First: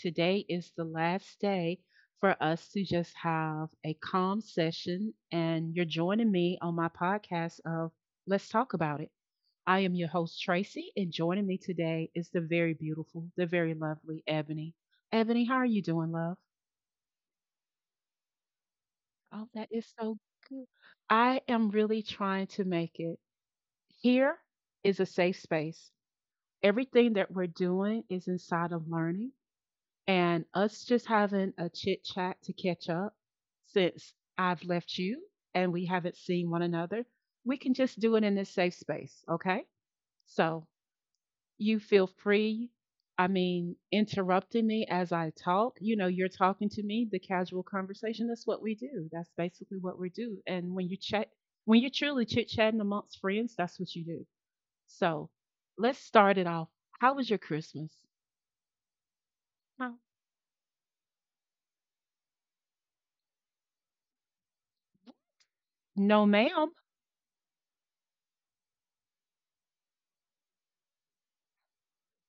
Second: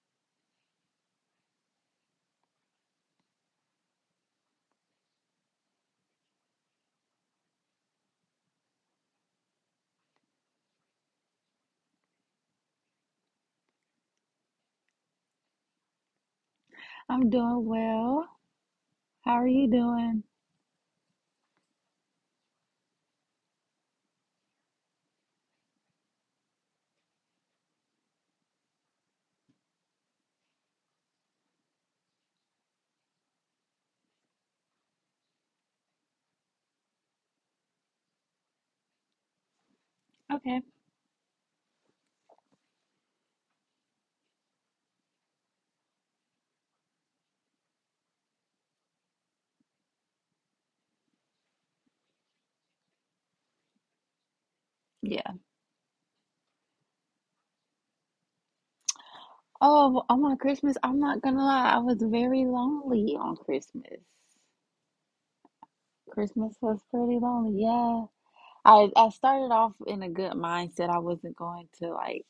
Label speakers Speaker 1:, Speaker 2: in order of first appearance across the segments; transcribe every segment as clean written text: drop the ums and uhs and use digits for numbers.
Speaker 1: Today is the last day for us to just have a calm session, and you're joining me on my podcast of Let's Talk About It. I am your host, Tracy, and joining me today is the very beautiful, the very lovely Ebony. Ebony, how are you doing, love?
Speaker 2: I'm doing well. How are
Speaker 1: Oh,
Speaker 2: you
Speaker 1: that is so
Speaker 2: doing?
Speaker 1: good. I am really trying to make it. Here is a safe space. Everything that we're doing is inside of learning and us just having a chit chat to catch up since I've left you and we haven't seen one another, we can just do it in this safe space, okay?
Speaker 2: Okay.
Speaker 1: So you feel free. I mean, interrupting me as I talk, you're talking to me, the casual conversation, that's what we do. That's basically what we do. And when you chat, when you're truly chit chatting amongst friends, that's what you do. So
Speaker 2: Yeah.
Speaker 1: let's start it off. How was your Christmas? No,
Speaker 2: Oh, I'm on Christmas, I'm not gonna lie, I was very lonely on Christmas.
Speaker 1: no
Speaker 2: Christmas
Speaker 1: ma'am.
Speaker 2: was pretty lonely. Yeah. I started off in a good mindset. I wasn't going to like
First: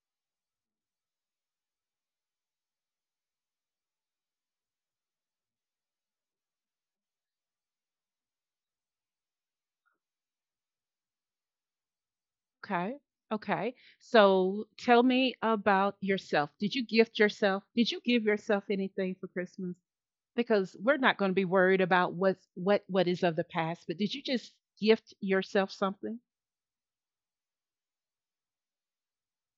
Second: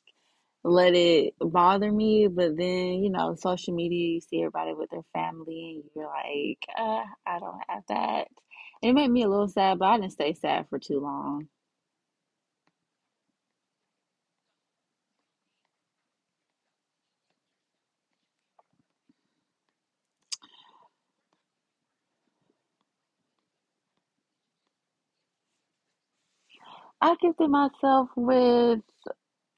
Speaker 2: let it bother me, but then, you know, social media, you see everybody with their family and you're like, I don't have that. And it made me a little sad, but I didn't stay sad for too long.
Speaker 1: Okay. Okay. So tell me about yourself. Did you gift yourself? Did you give yourself anything for Christmas? Because we're not going to be worried about what is of the past, but did you just gift yourself something?
Speaker 2: I gifted myself with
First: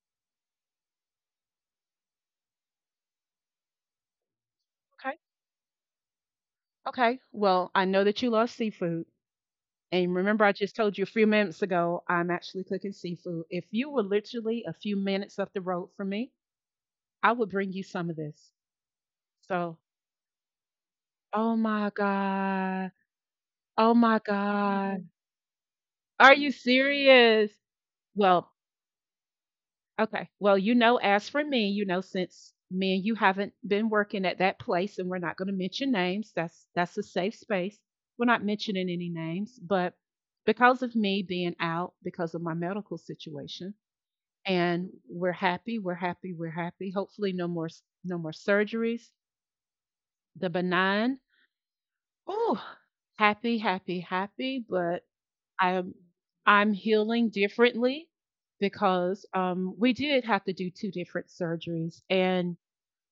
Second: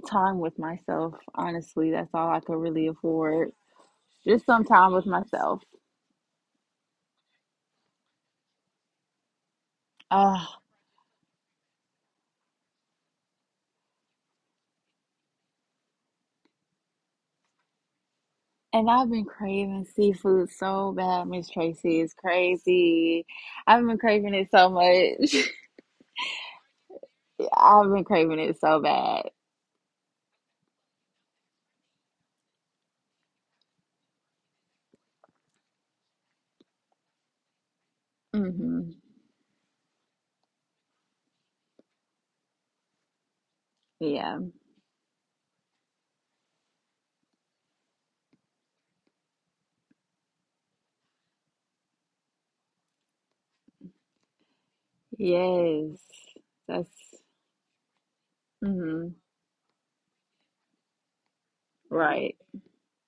Speaker 2: time with myself, honestly, that's all I could really afford. Just some time with
Speaker 1: Okay.
Speaker 2: myself.
Speaker 1: Okay. Well, I know that you love seafood. And remember I
Speaker 2: Ugh.
Speaker 1: just told you a few minutes ago I'm actually cooking seafood. If you were literally a few minutes up the road from me, I would bring you some of this.
Speaker 2: And I've been
Speaker 1: So,
Speaker 2: craving seafood so bad,
Speaker 1: oh
Speaker 2: Miss
Speaker 1: my
Speaker 2: Tracy. It's
Speaker 1: God.
Speaker 2: crazy.
Speaker 1: Oh
Speaker 2: I've been
Speaker 1: my
Speaker 2: craving it so
Speaker 1: God.
Speaker 2: much.
Speaker 1: Are you serious?
Speaker 2: I've been craving
Speaker 1: Well,
Speaker 2: it so bad.
Speaker 1: okay. Well, you know, as for me, you know, since me and you haven't been working at that place and we're not going to mention names, that's a safe space. We're not mentioning
Speaker 2: Hmm.
Speaker 1: any names, but because of me being out because of my medical situation
Speaker 2: Yeah.
Speaker 1: and we're happy, we're happy, we're happy. Hopefully no more surgeries. The benign. Oh, happy, happy, happy, but I'm
Speaker 2: Yes.
Speaker 1: I'm
Speaker 2: That's
Speaker 1: healing differently
Speaker 2: hmm
Speaker 1: because we did have to do two different surgeries.
Speaker 2: right.
Speaker 1: And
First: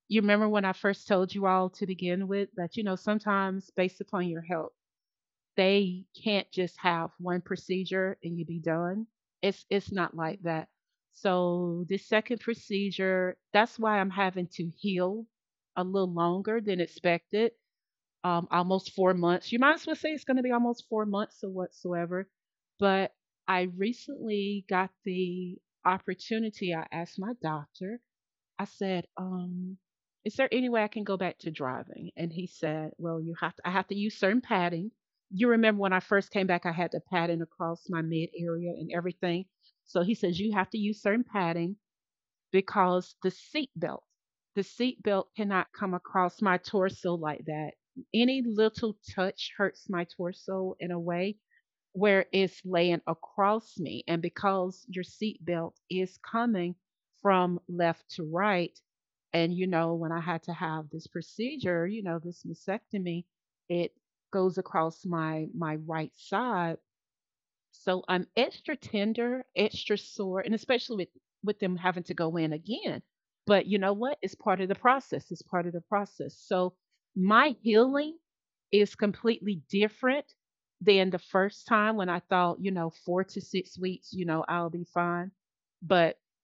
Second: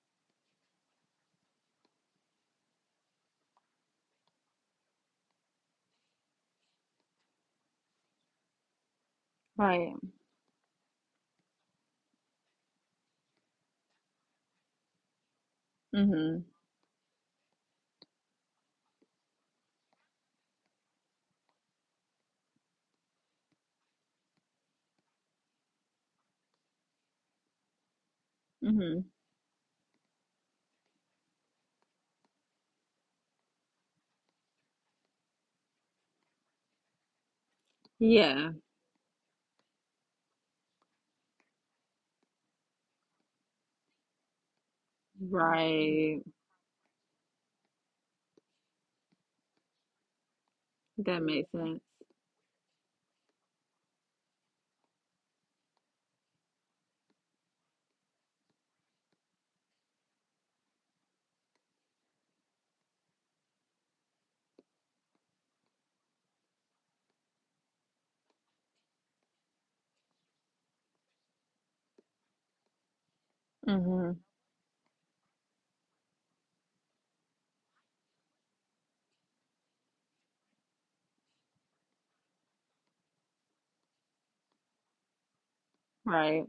Speaker 1: you remember when I first told you all to begin with that you know sometimes based upon your health, they can't just have one procedure and you be done. It's
Speaker 2: Right.
Speaker 1: not like that. So the second procedure, that's why I'm having to heal a little
Speaker 2: Hmm.
Speaker 1: longer than expected, almost 4 months. You might as well say it's going to be almost 4 months or whatsoever. But I recently got the opportunity. I asked my doctor, I
Speaker 2: Hmm.
Speaker 1: said, is there any way I can go back to driving? And he said, well, I have to use certain padding. You remember when I first came back, I had the padding across my mid
Speaker 2: Yeah.
Speaker 1: area and everything. So he says, you have to use certain padding because the seatbelt cannot come
Speaker 2: Right.
Speaker 1: across my torso like that. Any little touch hurts my torso in a
Speaker 2: That
Speaker 1: way
Speaker 2: makes sense.
Speaker 1: where it's laying across me. And because your seatbelt is coming from left to right, and you know, when I had to have this procedure, you know, this mastectomy, it goes across my right side so I'm extra tender, extra sore, and especially with them having to go in again. But you know what?
Speaker 2: Hmm.
Speaker 1: It's part of the process. It's part of the process. So my healing is completely different than the first time when I thought, you know, 4 to 6 weeks, you know, I'll be fine. But
Speaker 2: Right.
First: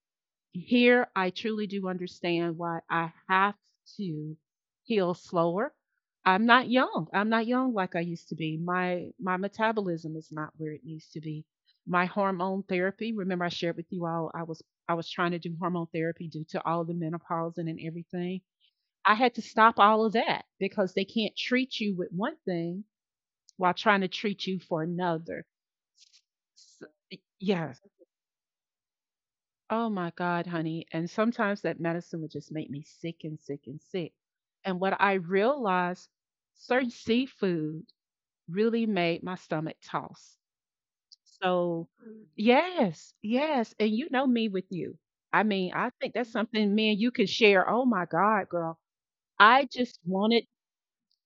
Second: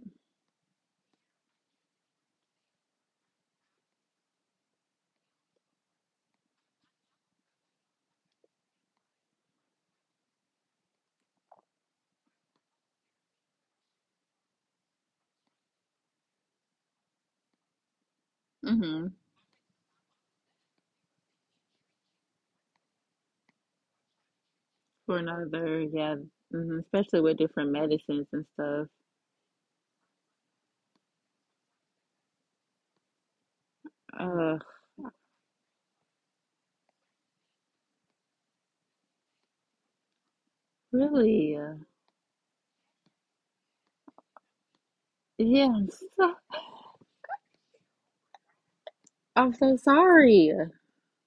Speaker 1: here I truly do understand why I have to heal slower. I'm not young. I'm not young like I used to be. My metabolism is not where it needs to be. My hormone therapy, remember I shared with you all I was trying to do hormone therapy due to all the menopause and everything.
Speaker 2: Mm-hmm.
Speaker 1: I had to stop all of that because they can't treat you with one thing while trying to treat you for
Speaker 2: For
Speaker 1: another.
Speaker 2: another, yeah, hmm
Speaker 1: So,
Speaker 2: especially with different
Speaker 1: yes.
Speaker 2: medicines and stuff.
Speaker 1: Oh my God, honey. And sometimes that medicine would just make me sick and sick and sick.
Speaker 2: Uh,
Speaker 1: And what I realized, certain seafood really made my stomach toss.
Speaker 2: really,
Speaker 1: So, yes, yes. And you know me with you. I
Speaker 2: yeah,
Speaker 1: mean, I think that's something me and you could share. Oh my God, girl.
Speaker 2: I'm
Speaker 1: I
Speaker 2: so
Speaker 1: just wanted,
Speaker 2: sorry.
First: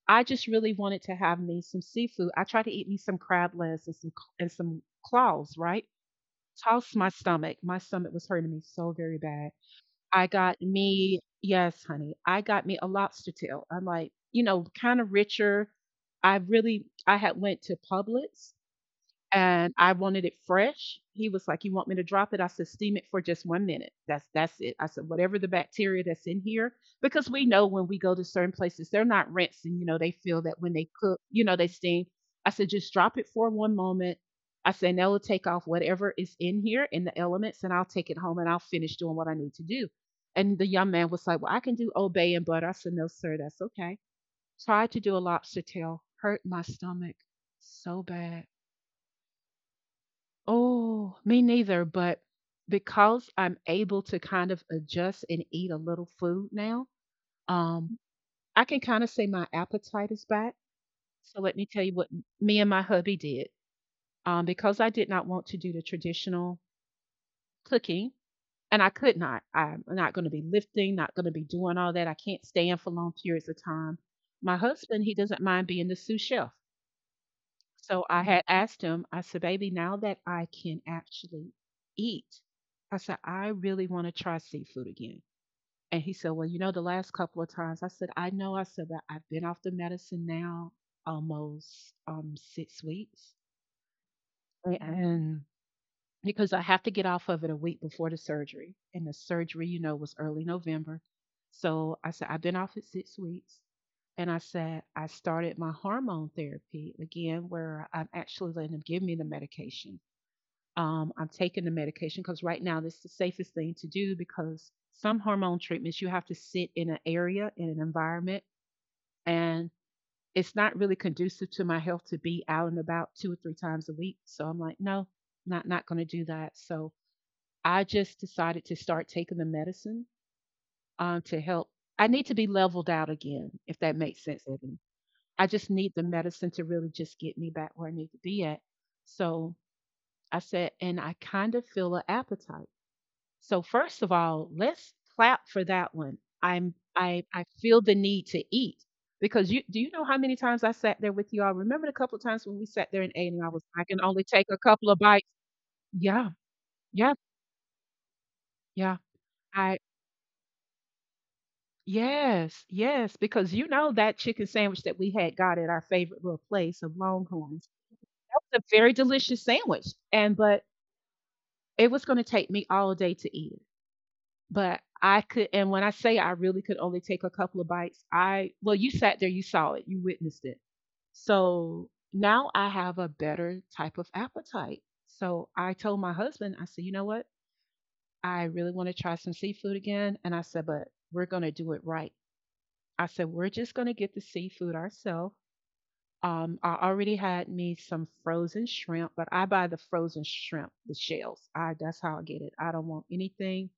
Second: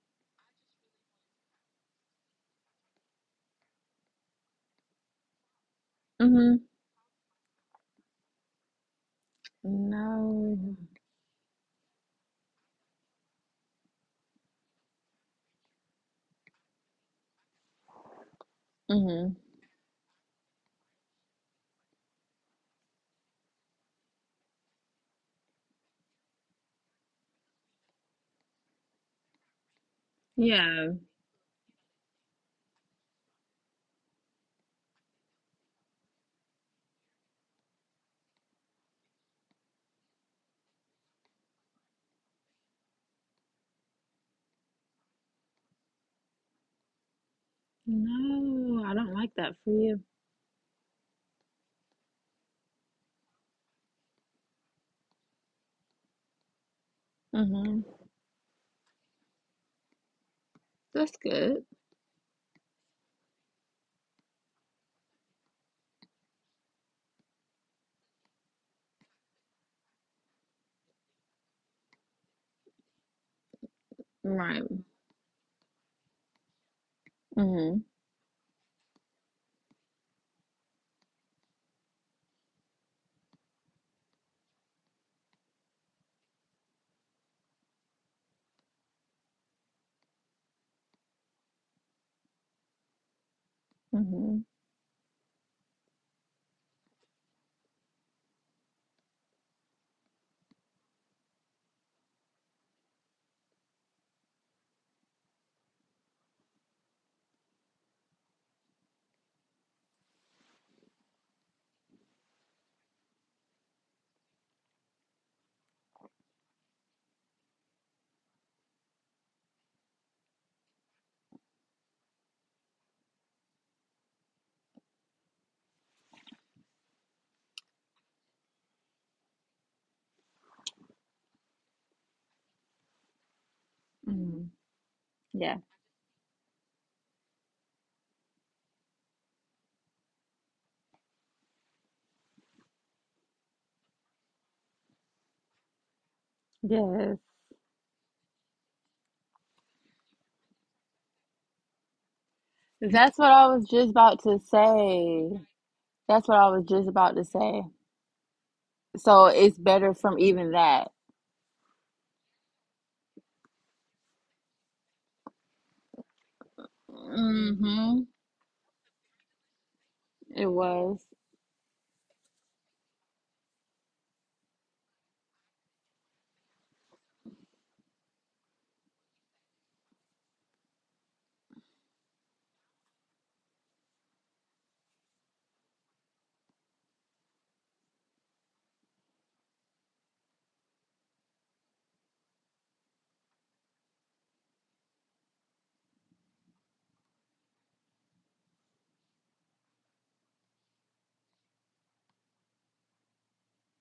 Speaker 1: I just really wanted to have me some seafood. I tried to eat me some crab legs and some claws, right?
Speaker 2: Hmm.
Speaker 1: Tossed my stomach. My stomach was hurting me so very bad. I got
Speaker 2: No.
Speaker 1: me yes, honey. I got me a lobster tail. I'm like, you know, kind of richer. I had went to Publix
Speaker 2: Hmm.
Speaker 1: and I wanted it fresh. He was like, "You want me to drop it?" I said, "Steam it for just 1 minute. That's it." I said, "Whatever the bacteria that's in here, because we know when we go to certain places, they're not rinsing. You know, they feel that when they
Speaker 2: Yeah.
Speaker 1: cook, you know, they steam." I said, "Just drop it for one moment." I said, "Now they'll take off whatever is in here in the elements, and I'll take it home and I'll finish doing what I need to do." And the young man was like, "Well, I can do obey and butter." I said, "No, sir, that's okay." Tried to do a lobster tail, hurt my stomach so bad.
Speaker 2: No, I don't like that for you.
Speaker 1: Oh, me neither, but because I'm able to kind of adjust and eat a little food now,
Speaker 2: Hmm.
Speaker 1: um, I can kind of say my appetite is back.
Speaker 2: That's
Speaker 1: So let
Speaker 2: good.
Speaker 1: me tell you what me and my hubby did. Because I did not want to do the traditional cooking, and I could not. I'm not going to be lifting, not going to be doing all that. I can't stand for long periods of time. My
Speaker 2: Right.
Speaker 1: husband, he doesn't mind being the sous chef.
Speaker 2: Hmm.
Speaker 1: So I had asked him, I said, baby, now that I can actually eat, I said, I really want to try seafood again. And he said, well, you know, the last couple of times, I said, I know. I said, but I've been off the medicine now almost, 6 weeks.
Speaker 2: Hmm.
Speaker 1: And because I have to get off of it a week before the surgery. And the surgery, you know, was early November. So I said, I've been off it 6 weeks. And I said, I started my hormone therapy again, where I'm actually letting them give me the medication. I'm taking the medication because right now this is the safest thing to do because some hormone treatments you have to sit in an area, in an environment, and it's not really conducive to my health to be out and about 2 or 3 times a week. So I'm like, no, not going to do that. So I just decided to start taking the medicine, to help. I need to be leveled out again, if that makes sense.
Speaker 2: Hmm.
Speaker 1: I
Speaker 2: Yeah.
Speaker 1: just need the medicine to really just get me back where I need to be at. So I said, and I kind of feel an appetite. So first of all, let's clap for that one.
Speaker 2: Yes.
Speaker 1: I feel the need to eat because you do you know how many times I sat there with you all? Remember the couple of times when we sat there and
Speaker 2: That's what
Speaker 1: ate,
Speaker 2: I
Speaker 1: and
Speaker 2: was
Speaker 1: I
Speaker 2: just
Speaker 1: can
Speaker 2: about
Speaker 1: only
Speaker 2: to
Speaker 1: take a couple of bites.
Speaker 2: say. That's
Speaker 1: Yeah,
Speaker 2: what I was just about
Speaker 1: yeah,
Speaker 2: to say.
Speaker 1: yeah.
Speaker 2: So it's
Speaker 1: I
Speaker 2: better from even that.
Speaker 1: yes, yes, because you know that chicken sandwich that we had got at our favorite little place of Longhorns.
Speaker 2: Hmm.
Speaker 1: That was a very delicious sandwich, and
Speaker 2: It
Speaker 1: but
Speaker 2: was.
Speaker 1: it was going to take me all day to eat it, but I could. And when I say I really could only take a couple of bites, I well, you sat there, you saw it, you witnessed it. So now I have a better type of appetite. So I told my husband, I said, you know what? I really want to try some seafood again. And I said, but we're going to do it right. I said, we're just going to get the seafood ourselves. I already had me some frozen shrimp, but I buy the frozen shrimp, the shells. I that's how I get it.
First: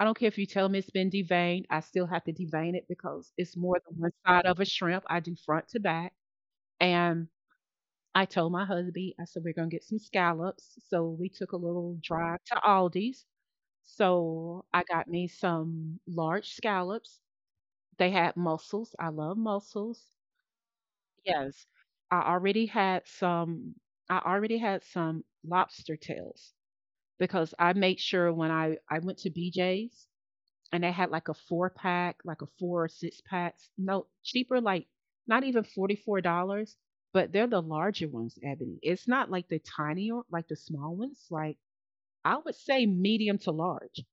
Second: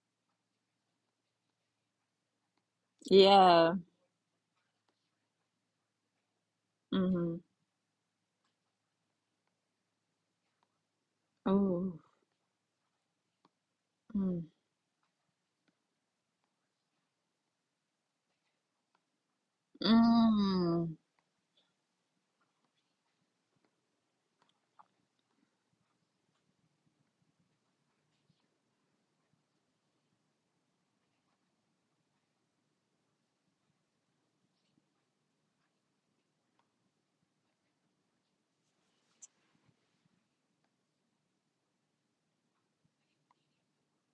Speaker 1: I don't care if you tell me it's been deveined, I still have to devein it because it's more
Speaker 2: Yeah.
Speaker 1: than one side of a shrimp. I do front to back. And
Speaker 2: Mm-hmm.
Speaker 1: I told my husband, I said, we're going to get some scallops. So we took a little
Speaker 2: Ooh.
Speaker 1: drive to Aldi's.
Speaker 2: Mm.
Speaker 1: So I got me some large scallops. They had mussels. I love mussels.
Speaker 2: Mm.
Speaker 1: Yes. I already had some I already had some lobster tails because I made sure when I went to BJ's and they had like a four pack, like a four or six packs. No, cheaper, like not even $44. But they're the larger ones, Ebony. It's not like the tiny, like the small ones. Like I would say medium to large.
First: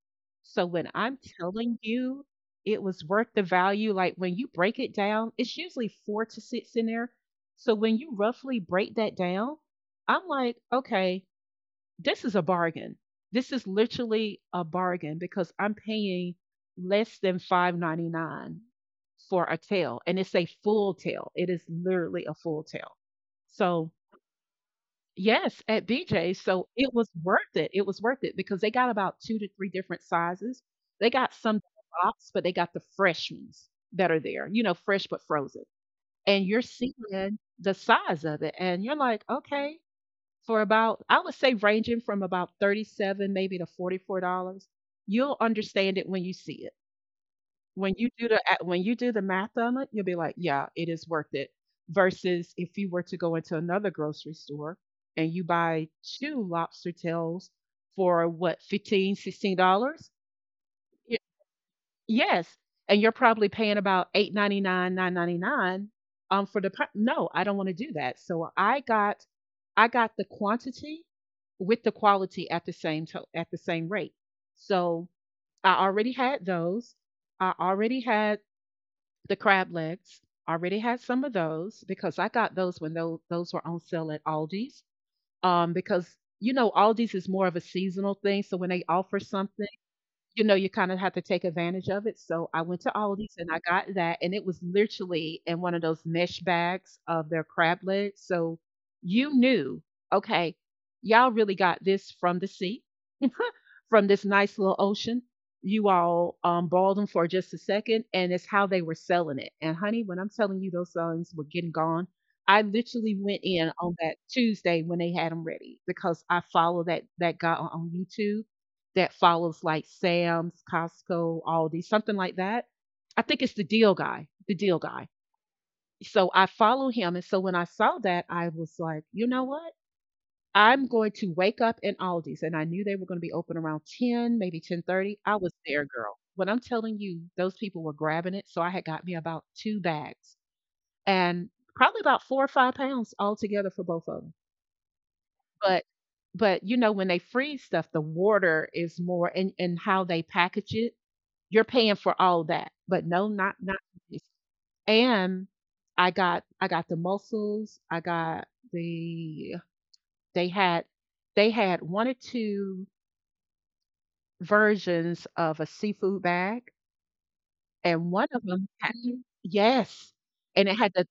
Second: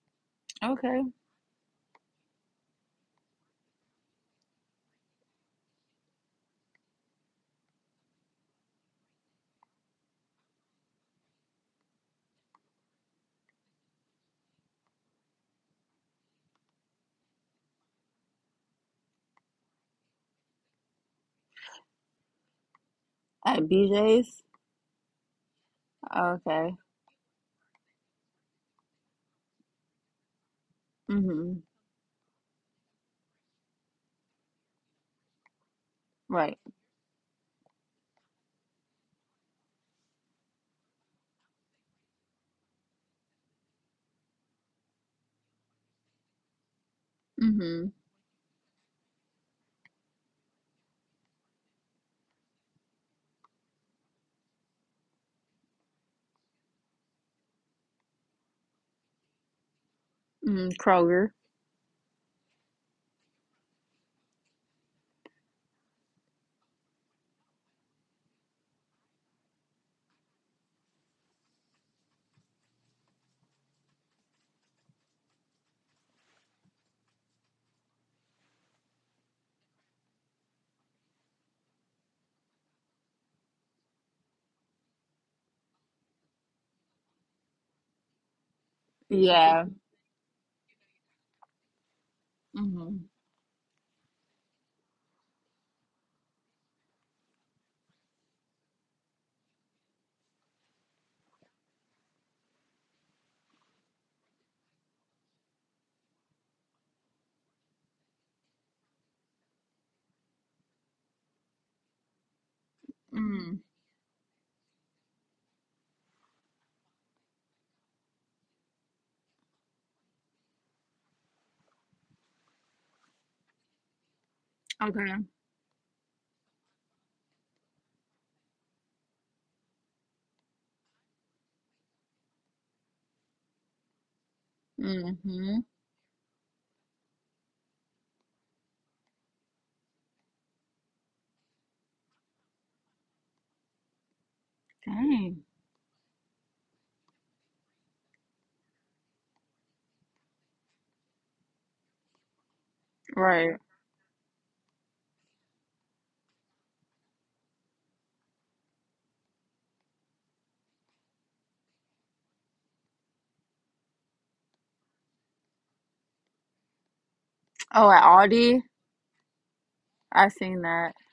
Speaker 1: So when
Speaker 2: Okay.
Speaker 1: I'm telling you it was worth the value, like when you break it down, it's usually 4 to 6 in there. So when you roughly break that down, I'm like, okay, this is a bargain. This is literally a bargain because I'm paying less than 5.99 for a tail, and it's a full tail. It is literally a full tail.
Speaker 2: At
Speaker 1: So
Speaker 2: BJ's.
Speaker 1: yes, at BJ, so
Speaker 2: Okay.
Speaker 1: it was worth it. It was worth it because they got about 2 to 3 different sizes. They got
Speaker 2: Mm-hmm.
Speaker 1: some that are boxed, but they got the fresh ones that are there. You know, fresh but frozen, and
Speaker 2: Right.
Speaker 1: you're seeing the size of it, and you're like, okay, for about I would say ranging from about 37 maybe to $44. You'll understand it when you see it.
Speaker 2: Mm-hmm.
Speaker 1: When you do when you do the math on it, you'll be like, yeah, it is worth it. Versus if you were to go into another grocery store and you buy two lobster tails for what, 15, $16.
Speaker 2: Mm. Kroger.
Speaker 1: Yes, and you're probably paying about 8.99, 9.99, for the pri no, I don't wanna do that, so I got the quantity with the quality at the same rate. So, I already had those, I already had the crab legs, already had some of those because I got those when those were on sale at Aldi's, because, you know, Aldi's is more of a seasonal thing, so when they offer
Speaker 2: Yeah.
Speaker 1: something, you know, you kinda have to take advantage of it, so I went to
Speaker 2: Mm-hmm.
Speaker 1: Aldi's and I got that, and it was literally in one of those mesh bags of their crab legs, so you knew, "Okay, y'all really got this from the sea from this nice little ocean. You all bawled them for just a second," and it's how they were selling it. And honey, when I'm telling you those songs were getting gone, I literally went
Speaker 2: Mm.
Speaker 1: in on that Tuesday when they had them ready because I follow that guy on YouTube that follows like Sam's, Costco, Aldi, something like that. I think it's the deal guy, the deal guy.
Speaker 2: Okay.
Speaker 1: So I follow him, and so when I saw that, I was like, you know what? I'm going to wake up in Aldi's, and I knew they were gonna be open around 10, maybe 10:30. I was
Speaker 2: Mm-hmm.
Speaker 1: there, girl. When I'm telling you, those people were grabbing it, so I had got me about 2 bags and probably about 4 or 5 pounds altogether for both of them.
Speaker 2: Dang.
Speaker 1: But but, you know, when they freeze stuff, the water is more and how they package it, you're paying for all that. But no,
Speaker 2: Right.
Speaker 1: not this. And I got the mussels, I got they had 1 or 2 versions of a seafood bag,
Speaker 2: Oh, at
Speaker 1: and one of
Speaker 2: Aldi.
Speaker 1: them had, yes,
Speaker 2: I seen
Speaker 1: and it had
Speaker 2: that.
Speaker 1: the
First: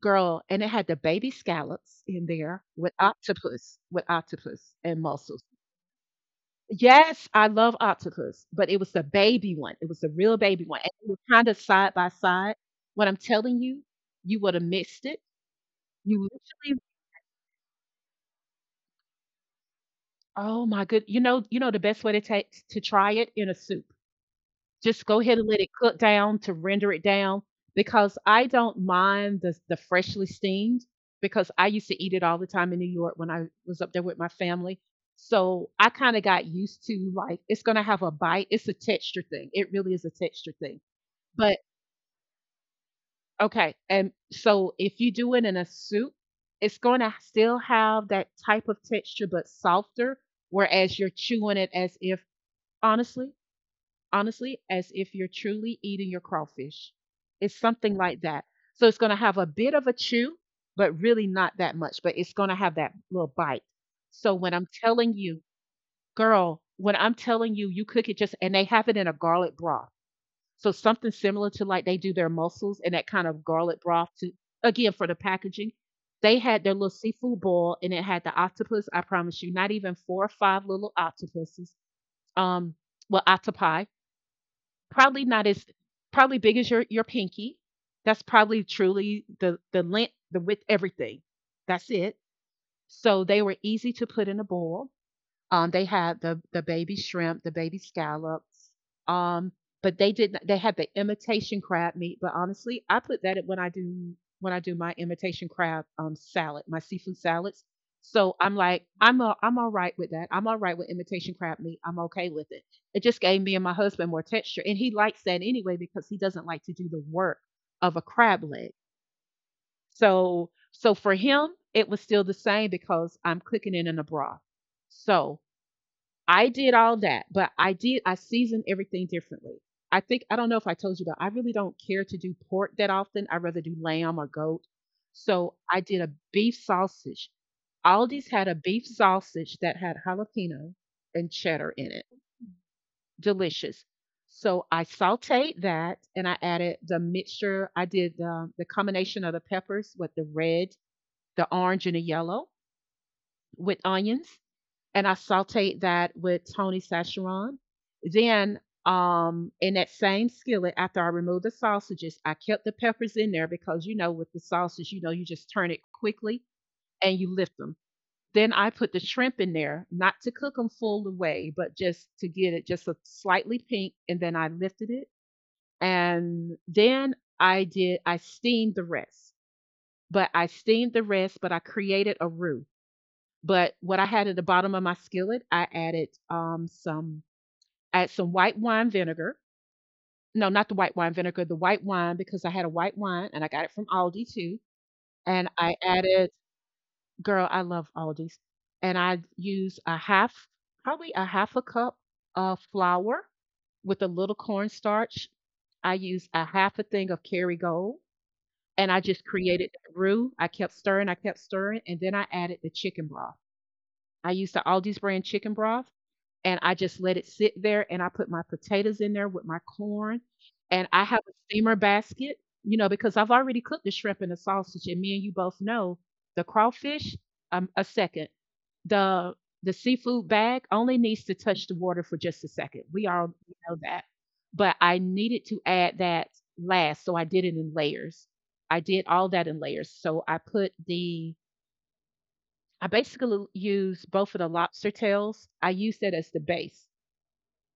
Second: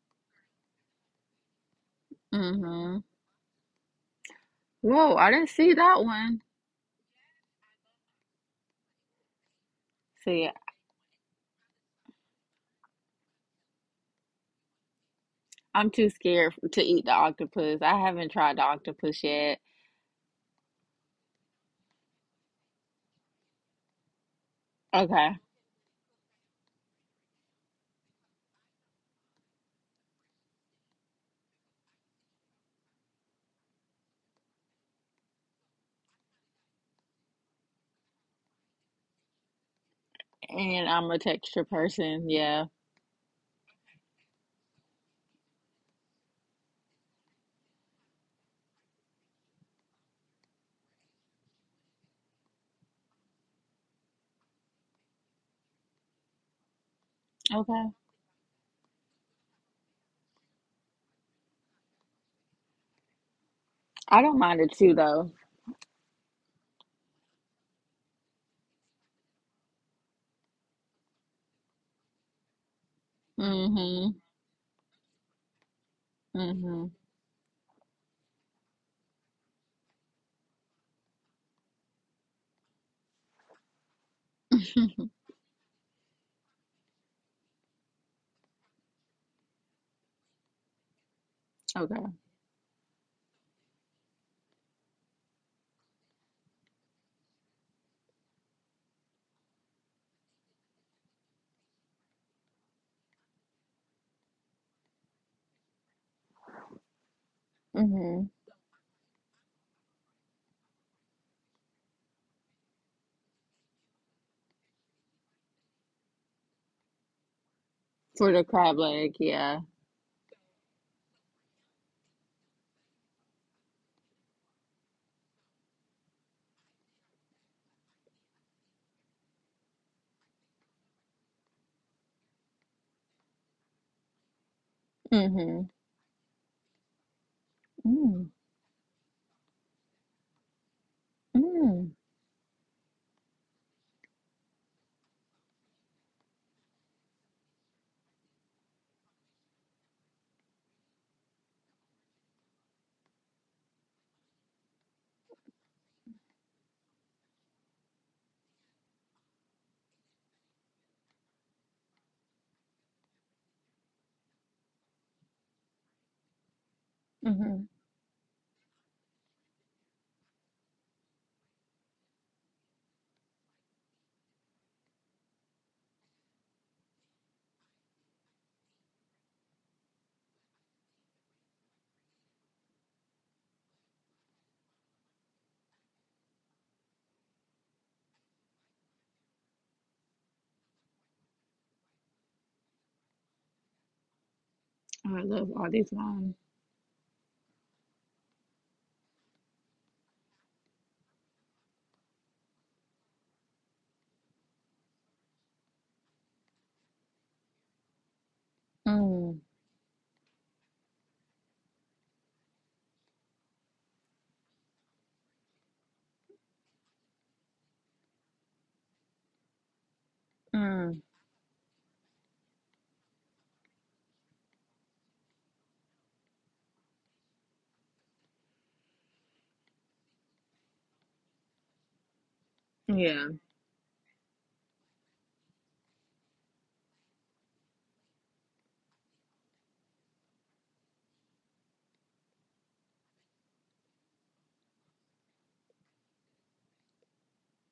Speaker 1: girl, and it had the baby scallops in there with
Speaker 2: Mm-hmm.
Speaker 1: octopus, and
Speaker 2: Whoa, I
Speaker 1: mussels.
Speaker 2: didn't see that one.
Speaker 1: Yes, I love octopus, but it was the baby one. It was the real
Speaker 2: See,
Speaker 1: baby one, and it was kind of side by side. What I'm telling you, you would have missed it.
Speaker 2: I'm too
Speaker 1: You
Speaker 2: scared
Speaker 1: literally,
Speaker 2: to eat the octopus. I haven't tried the octopus yet.
Speaker 1: oh my good, you know the best way to take to try it in a soup. Just go
Speaker 2: Okay.
Speaker 1: ahead and let it cook down to render it down because I don't mind the freshly steamed because I used to eat it all the time in New York when I was up there with my family. So I kind of got used to, like, it's gonna have a bite. It's a texture thing. It really is a texture thing.
Speaker 2: And I'm a
Speaker 1: But
Speaker 2: texture person. Yeah.
Speaker 1: okay, and so if you do it in a soup, it's gonna still have that type of texture but softer, whereas you're chewing it as if, honestly, as if you're truly eating your crawfish. It's
Speaker 2: Okay.
Speaker 1: something like that. So it's going to have a bit of a chew, but really not that much, but it's going to have that little bite.
Speaker 2: I
Speaker 1: So
Speaker 2: don't
Speaker 1: when
Speaker 2: mind
Speaker 1: I'm
Speaker 2: it too,
Speaker 1: telling
Speaker 2: though.
Speaker 1: you, girl, when I'm telling you, you cook it just, and they have it in a garlic broth. So something similar to like they do their mussels and that kind of garlic broth
Speaker 2: Mm-hmm.
Speaker 1: to, again, for the packaging. They had their
Speaker 2: Mm-hmm.
Speaker 1: little seafood bowl and it had the octopus. I promise you, not even 4 or 5 little octopuses. Um, well, octopi, probably not as, probably big as your pinky. That's probably truly the length, the width, everything. That's
Speaker 2: Okay.
Speaker 1: it. So they were easy to put in a bowl. They had the baby shrimp, the baby scallops. Um, but they did not. They had the imitation crab meat. But honestly, I put that in when I do my imitation crab salad, my seafood salads.
Speaker 2: Mm-hmm.
Speaker 1: So I'm like, I'm all right with that. I'm all right with imitation crab meat. I'm okay with it. It just gave me and my husband more texture, and he likes that anyway because he doesn't like to do the work of a
Speaker 2: For the
Speaker 1: crab leg.
Speaker 2: crab leg, yeah.
Speaker 1: So for him, it was still the same because I'm cooking it in a broth. So I did all that, but I seasoned everything differently. I think, I don't know if I told you, but I really don't care to do pork that often. I rather do lamb or goat. So
Speaker 2: Mm-hmm.
Speaker 1: I did a beef sausage. Aldi's
Speaker 2: Mm.
Speaker 1: had a beef sausage that had jalapeno and cheddar in
Speaker 2: Mm.
Speaker 1: it. Delicious. So I sauteed that and I added the mixture. I did the combination of the peppers with the red, the orange, and the yellow with onions, and I sauteed that with Tony Sacheron. Then, in that same skillet, after I removed the sausages, I kept the peppers in there because, you know, with the sausage, you know, you just turn it quickly and you lift
Speaker 2: Mm-hmm.
Speaker 1: them. Then I put the shrimp in there, not to cook them full away, but just to get it just a slightly pink. And then I lifted it, and then I steamed the rest. But I steamed the rest, but I created a roux. But what I had at the bottom of my skillet, I added some I had some white wine vinegar. No, not the white wine vinegar, the white wine because I had a white wine and I got it from Aldi too.
Speaker 2: Oh, I
Speaker 1: And
Speaker 2: love
Speaker 1: I
Speaker 2: all these
Speaker 1: added,
Speaker 2: wines.
Speaker 1: girl, I love Aldi's. And I used a half, probably a half a cup of flour with a little cornstarch. I used a half a thing of Kerrygold and I just
Speaker 2: Mm.
Speaker 1: created the roux. I kept stirring, and then I added the chicken broth. I used the Aldi's brand chicken broth and I just let it sit there and I put my potatoes in there with my corn, and I
Speaker 2: Mm.
Speaker 1: have a steamer basket, you know, because I've already cooked the shrimp and the sausage, and me and you both know the crawfish a second. The the seafood bag only needs to touch the water for just a second. We all
Speaker 2: Yeah.
Speaker 1: know that. But I needed to add that last, so I did it in layers. I did all that in layers. So I put the I basically used both of the lobster tails. I used that as the base,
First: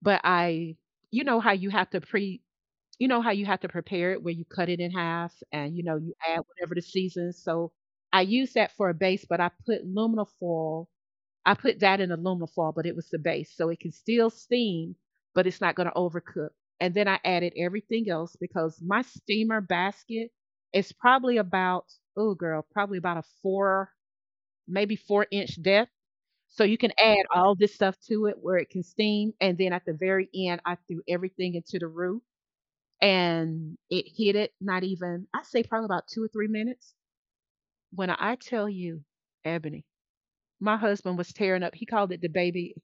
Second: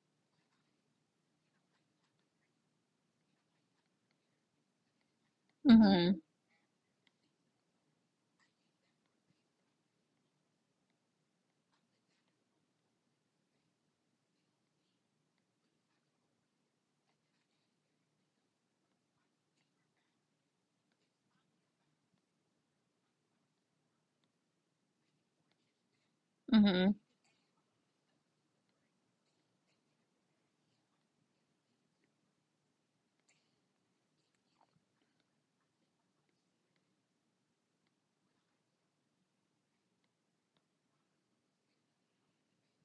Speaker 1: but I, you know how you have to pre you know how you have to prepare it where you cut it in half and, you know, you
Speaker 2: Mm-hmm.
Speaker 1: add whatever the season. So I use that for a base, but I put aluminum foil. I put that in aluminum foil, but it was the base. So it can still steam, but it's not going to overcook. And then I added everything else because my steamer basket is probably about, oh girl, probably about a four, maybe four-inch depth, so you
Speaker 2: Mm-hmm.
Speaker 1: can add all this stuff to it where it can steam. And then at the very end, I threw everything into the roux and it hit it, not even, I say probably about 2 or 3 minutes. When I tell you, Ebony, my husband was tearing up. He called it the baby.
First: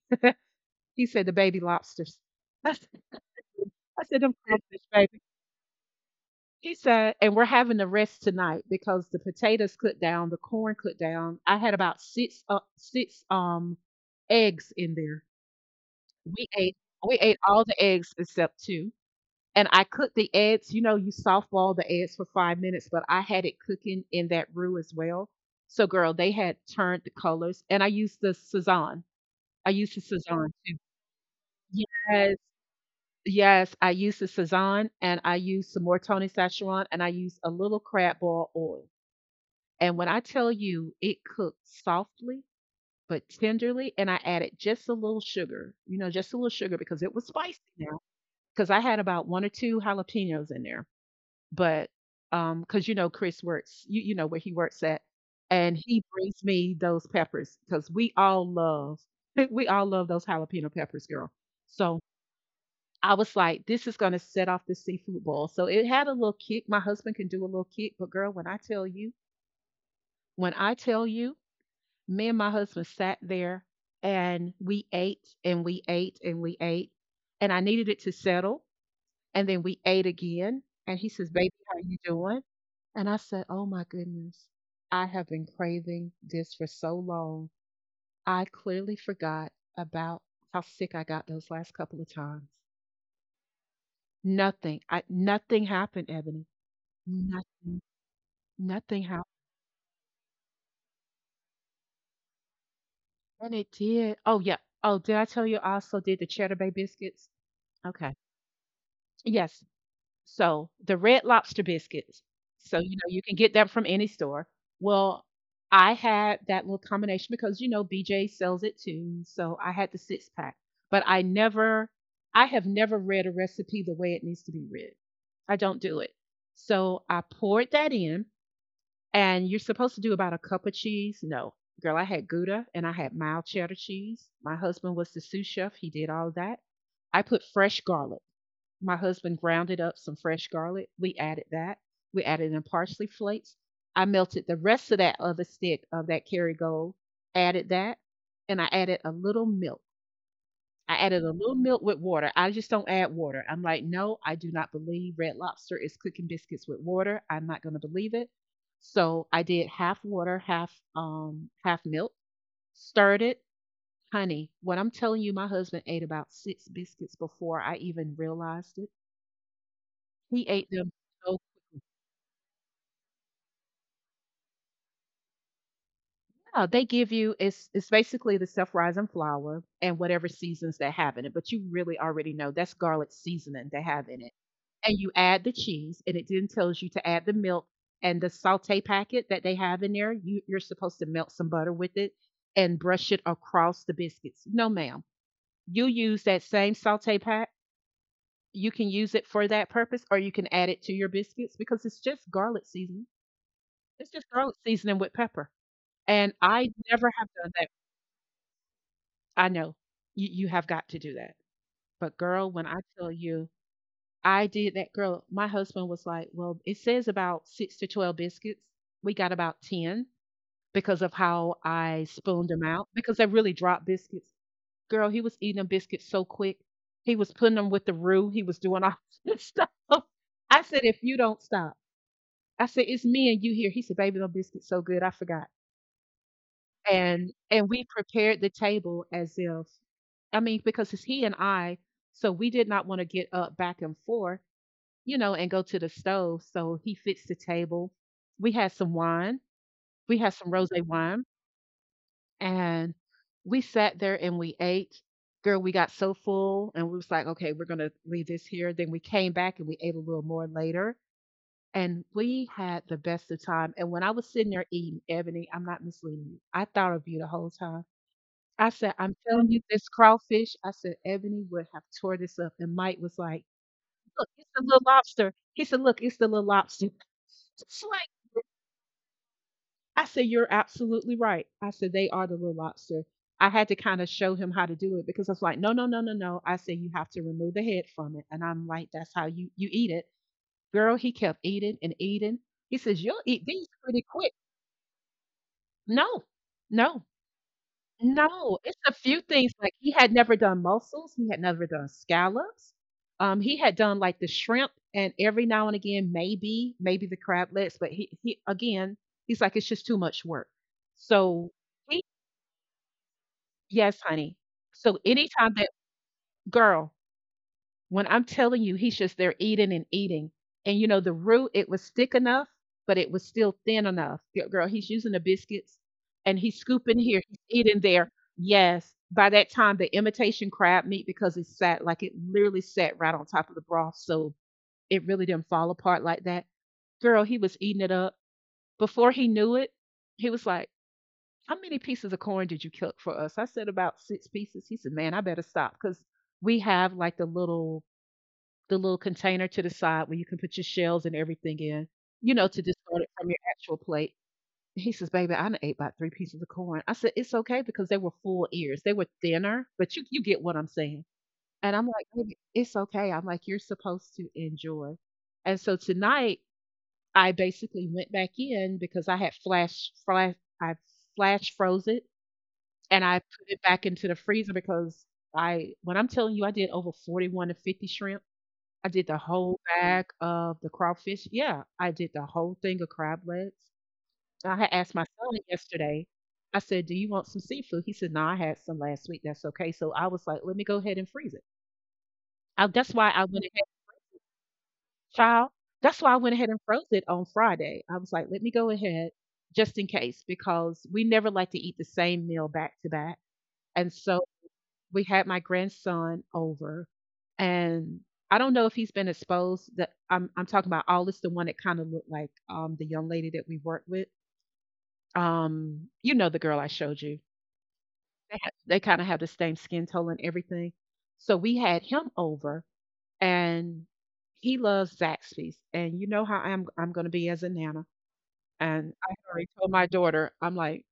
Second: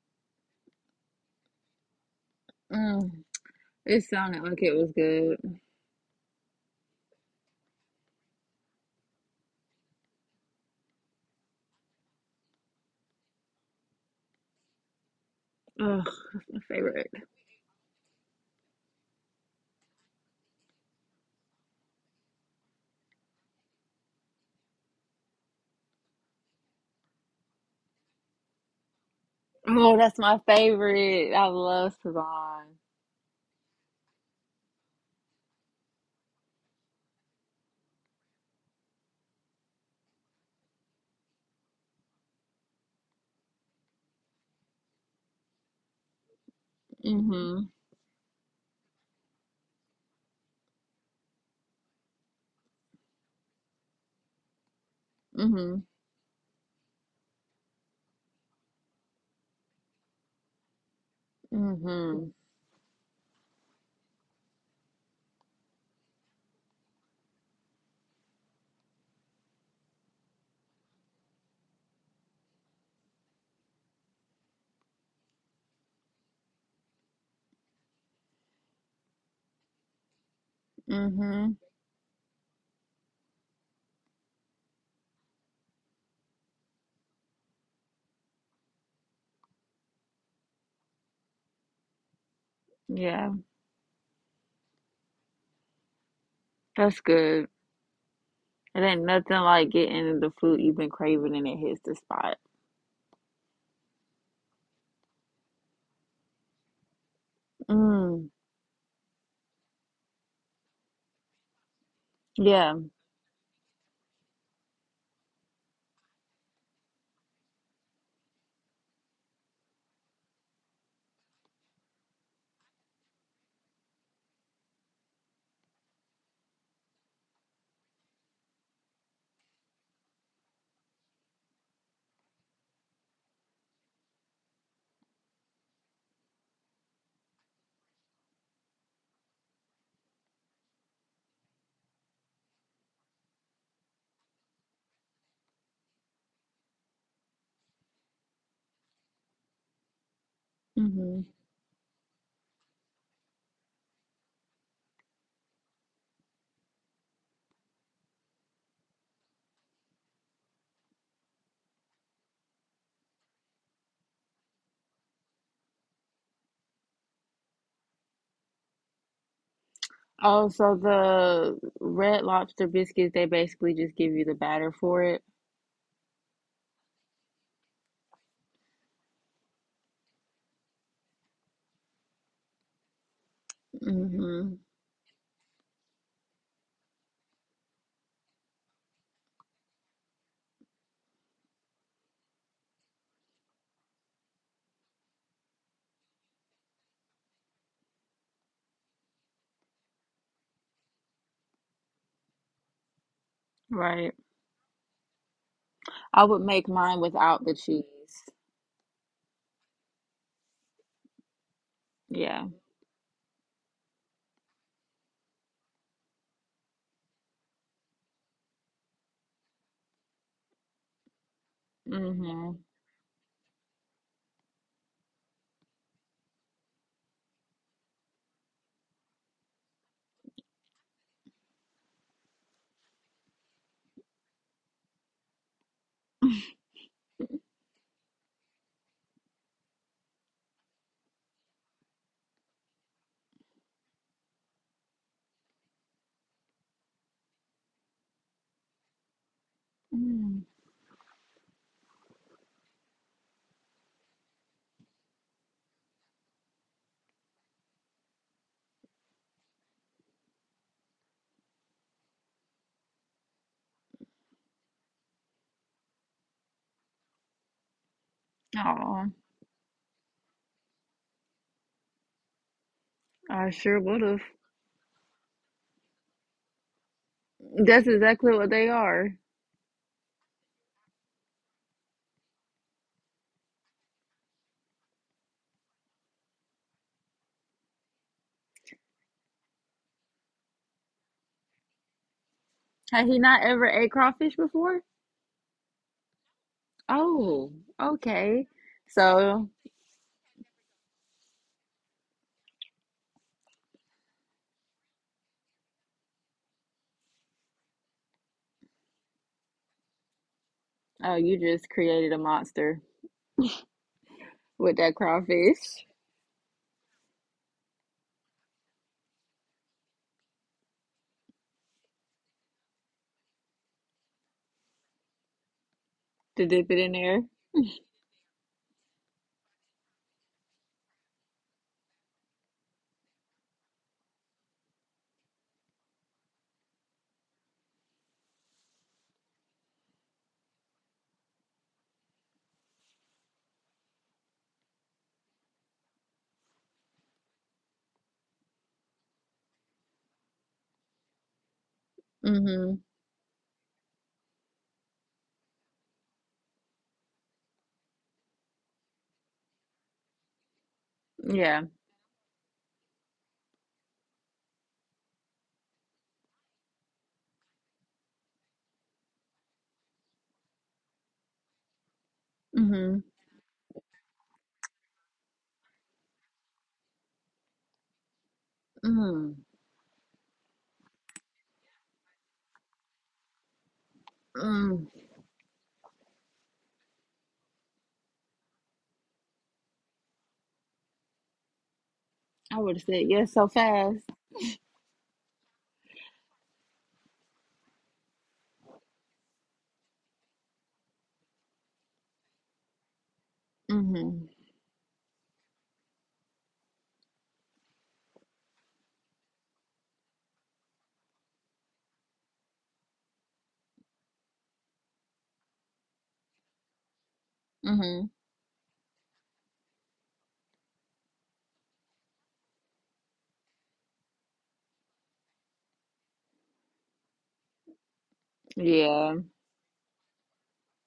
Speaker 1: He said the baby lobsters. I said,
Speaker 2: Mm. It
Speaker 1: them
Speaker 2: sounded like it
Speaker 1: crawfish,
Speaker 2: was
Speaker 1: baby.
Speaker 2: good.
Speaker 1: He said, and we're having the rest tonight because the potatoes cooked down, the corn cooked down. I had about six eggs in there.
Speaker 2: Oh, that's
Speaker 1: We
Speaker 2: my
Speaker 1: ate
Speaker 2: favorite.
Speaker 1: we ate all the eggs except 2, and I cooked the eggs, you know, you softball the eggs for 5 minutes, but I had it cooking in that roux as well. So, girl, they had turned the colors, and I used the Sazan. I used
Speaker 2: Oh,
Speaker 1: the
Speaker 2: that's my
Speaker 1: Sazan too.
Speaker 2: favorite. I love
Speaker 1: Yes,
Speaker 2: Savan.
Speaker 1: yes, I used the Sazan, and I used some more Tony Szechuan, and I used a little crab ball oil, and when I tell you it cooked softly but tenderly, and I added just a little sugar, you know, just a little sugar because it was spicy
Speaker 2: Mm-hmm.
Speaker 1: now. 'Cause I had about 1 or 2 jalapenos in there, but, because you know, Chris works where he works at, and
Speaker 2: Mm-hmm.
Speaker 1: he brings me those peppers because we all love we all love those jalapeno peppers, girl. So,
Speaker 2: Mm-hmm.
Speaker 1: I was like, "This is gonna set off the seafood boil." So, it had a little kick. My husband can do a little kick, but girl, when I tell you, me and my husband sat there, and we ate, and we ate, and we ate, and I needed it to settle. And then we ate again, and he says, "Baby,
Speaker 2: Mm-hmm.
Speaker 1: how you doing?" And I said, "Oh my goodness. I have been craving this for so long. I clearly forgot about how sick I got those last couple of times.
Speaker 2: Yeah,
Speaker 1: Nothing. I Nothing happened, Ebony.
Speaker 2: that's good.
Speaker 1: Nothing.
Speaker 2: It
Speaker 1: Nothing
Speaker 2: ain't
Speaker 1: happened."
Speaker 2: nothing like getting the food you've been craving and it hits the spot.
Speaker 1: And it did. Oh yeah. Oh, did I tell you I also did the cheddar bay biscuits? Okay.
Speaker 2: Mm,
Speaker 1: Yes. So, the Red Lobster biscuits. So,
Speaker 2: yeah.
Speaker 1: you know, you can get them from any store. Well, I had that little combination because, you know, BJ sells it too. So I had the six pack, but I never, I have never read a recipe the way it needs to be read. I don't do it. So I poured that in, and you're supposed to do about a cup of cheese. No, girl, I had Gouda and I had mild cheddar cheese. My husband was the sous chef, he did all of that. I put fresh garlic, my husband grounded up some fresh garlic. We added that. We added in parsley flakes. I melted the rest of that other stick of that Kerrygold, added that, and I added a little milk. I added
Speaker 2: Hmm.
Speaker 1: a little milk with water. I just don't add water. I'm like, no, I do not believe Red Lobster is cooking biscuits with water. I'm not going to believe it. So I did half water, half half milk, stirred it. Honey, what I'm telling you, my husband ate about six biscuits before I even realized it, he
Speaker 2: Oh,
Speaker 1: ate
Speaker 2: so
Speaker 1: them so
Speaker 2: the
Speaker 1: quickly.
Speaker 2: Red Lobster biscuits, they basically just give you the batter for it.
Speaker 1: No, they give you it's basically the self-rising flour and whatever seasons they have in it, but you really already know that's garlic seasoning they have in it.
Speaker 2: Hmm.
Speaker 1: And you add the cheese, and it then tells you to add the milk and the sauté packet that they have in there. You're supposed to melt some butter with it and brush it across the biscuits. No, ma'am. You use that same sauté pack. You can use it for that purpose, or you can add it to your biscuits because it's just garlic seasoning. It's
Speaker 2: Right.
Speaker 1: just garlic seasoning with pepper.
Speaker 2: I
Speaker 1: And
Speaker 2: would
Speaker 1: I
Speaker 2: make mine
Speaker 1: never have
Speaker 2: without
Speaker 1: done
Speaker 2: the
Speaker 1: that.
Speaker 2: cheese.
Speaker 1: I know. You have got to do that. But
Speaker 2: Yeah.
Speaker 1: girl, when I tell you I did that, girl, my husband was like, "Well, it says about 6 to 12 biscuits. We got about 10 because of how I spooned them
Speaker 2: Hmm.
Speaker 1: out because I really dropped biscuits." Girl, he was eating them biscuits so quick. He was putting them with the roux. He was doing all this stuff. I said, "If you don't stop." I said, "It's me and you here." He said, "Baby, them biscuits so good. I forgot." And we prepared the table as if, I mean, because it's he and I, so we did not want to get up back and forth, you know, and go to the stove. So he fixed the table. We had some wine. We had some
Speaker 2: Mm.
Speaker 1: rosé wine, and we sat there and we ate. Girl, we got so full, and we was like, okay, we're gonna leave this here. Then we came back and we ate a little more later, and we had the best of time. And when I was sitting there eating, Ebony, I'm not misleading you. I thought of you the whole time. I said,
Speaker 2: Oh,
Speaker 1: "I'm telling you, this crawfish," I said, "Ebony would have tore this up." And Mike was like,
Speaker 2: I sure would have.
Speaker 1: "Look, it's the little lobster." He said, "Look, it's the little lobster." It's
Speaker 2: That's
Speaker 1: like,
Speaker 2: exactly what they are.
Speaker 1: I said, "You're absolutely right." I said, "They are the little lobster." I had to kind of show him how to do it because I was like, "No, no, no, no, no." I said, "You have to remove the head from it," and I'm like, "That's how you eat it, girl." He kept eating and eating. He says,
Speaker 2: Had
Speaker 1: "You'll
Speaker 2: he
Speaker 1: eat
Speaker 2: not
Speaker 1: these
Speaker 2: ever ate
Speaker 1: pretty quick."
Speaker 2: crawfish before?
Speaker 1: No, no.
Speaker 2: Oh, okay.
Speaker 1: No, it's a few things,
Speaker 2: So,
Speaker 1: like, he had never done mussels, he had never done scallops, he had done, like, the shrimp and every now and again, maybe the crablets, but he again, he's like, "It's just too much work."
Speaker 2: oh, you
Speaker 1: So
Speaker 2: just
Speaker 1: he,
Speaker 2: created a monster
Speaker 1: yes, honey.
Speaker 2: with that
Speaker 1: So anytime that,
Speaker 2: crawfish
Speaker 1: girl, when I'm telling you, he's just there eating and eating. And you know, the root, it was thick enough, but it was still thin enough. Girl, he's using the biscuits and
Speaker 2: to
Speaker 1: he's
Speaker 2: dip it in
Speaker 1: scooping here,
Speaker 2: there.
Speaker 1: he's eating there. Yes. By that time, the imitation crab meat, because it sat like it literally sat right on top of the broth. So it really didn't fall apart like that. Girl, he was eating it up. Before he knew it, he was like, "How many pieces of corn did you cook for us?" I said, "About six pieces." He said, "Man, I better stop because we have like the little, the little container to the side where you can put your shells and everything in, you know, to
Speaker 2: Mm-hmm.
Speaker 1: distort it from your actual plate." He says, "Baby, I done ate about three pieces of corn." I said, "It's okay because they were full ears. They were thinner, but you get what I'm saying."
Speaker 2: Yeah.
Speaker 1: And I'm like, "Baby, it's okay." I'm like, "You're supposed to enjoy." And so tonight, I basically went back in because I had I flash froze it
Speaker 2: Mm-hmm.
Speaker 1: and I put it back into the freezer because, I, when I'm telling you, I did over 41 to 50 shrimp, I did the
Speaker 2: Mm.
Speaker 1: whole bag of the crawfish. Yeah, I did the whole thing of crab legs. I had
Speaker 2: Mm.
Speaker 1: asked my son yesterday. I said, "Do you want some seafood?" He said, "No, I had some last week. That's okay." So I was like, "Let me go ahead and freeze it." I,
Speaker 2: I would have
Speaker 1: that's why
Speaker 2: said
Speaker 1: I
Speaker 2: yes
Speaker 1: went
Speaker 2: so
Speaker 1: ahead,
Speaker 2: fast.
Speaker 1: child. That's why I went ahead and froze it on Friday. I was like, "Let me go ahead just in case," because we never like to eat the same meal back to back. And so
Speaker 2: Mm-hmm.
Speaker 1: we had my grandson over, and I don't know if he's been exposed. That I'm talking about Aldis, the one that kind of looked like the young lady that we worked with. You know the girl I showed you.
Speaker 2: Mm-hmm.
Speaker 1: They kind of have the same skin tone and everything. So we had him over, and he loves Zaxby's, and you know how I'm going to be as a nana. And I had
Speaker 2: Yeah.
Speaker 1: already told my daughter, I'm like,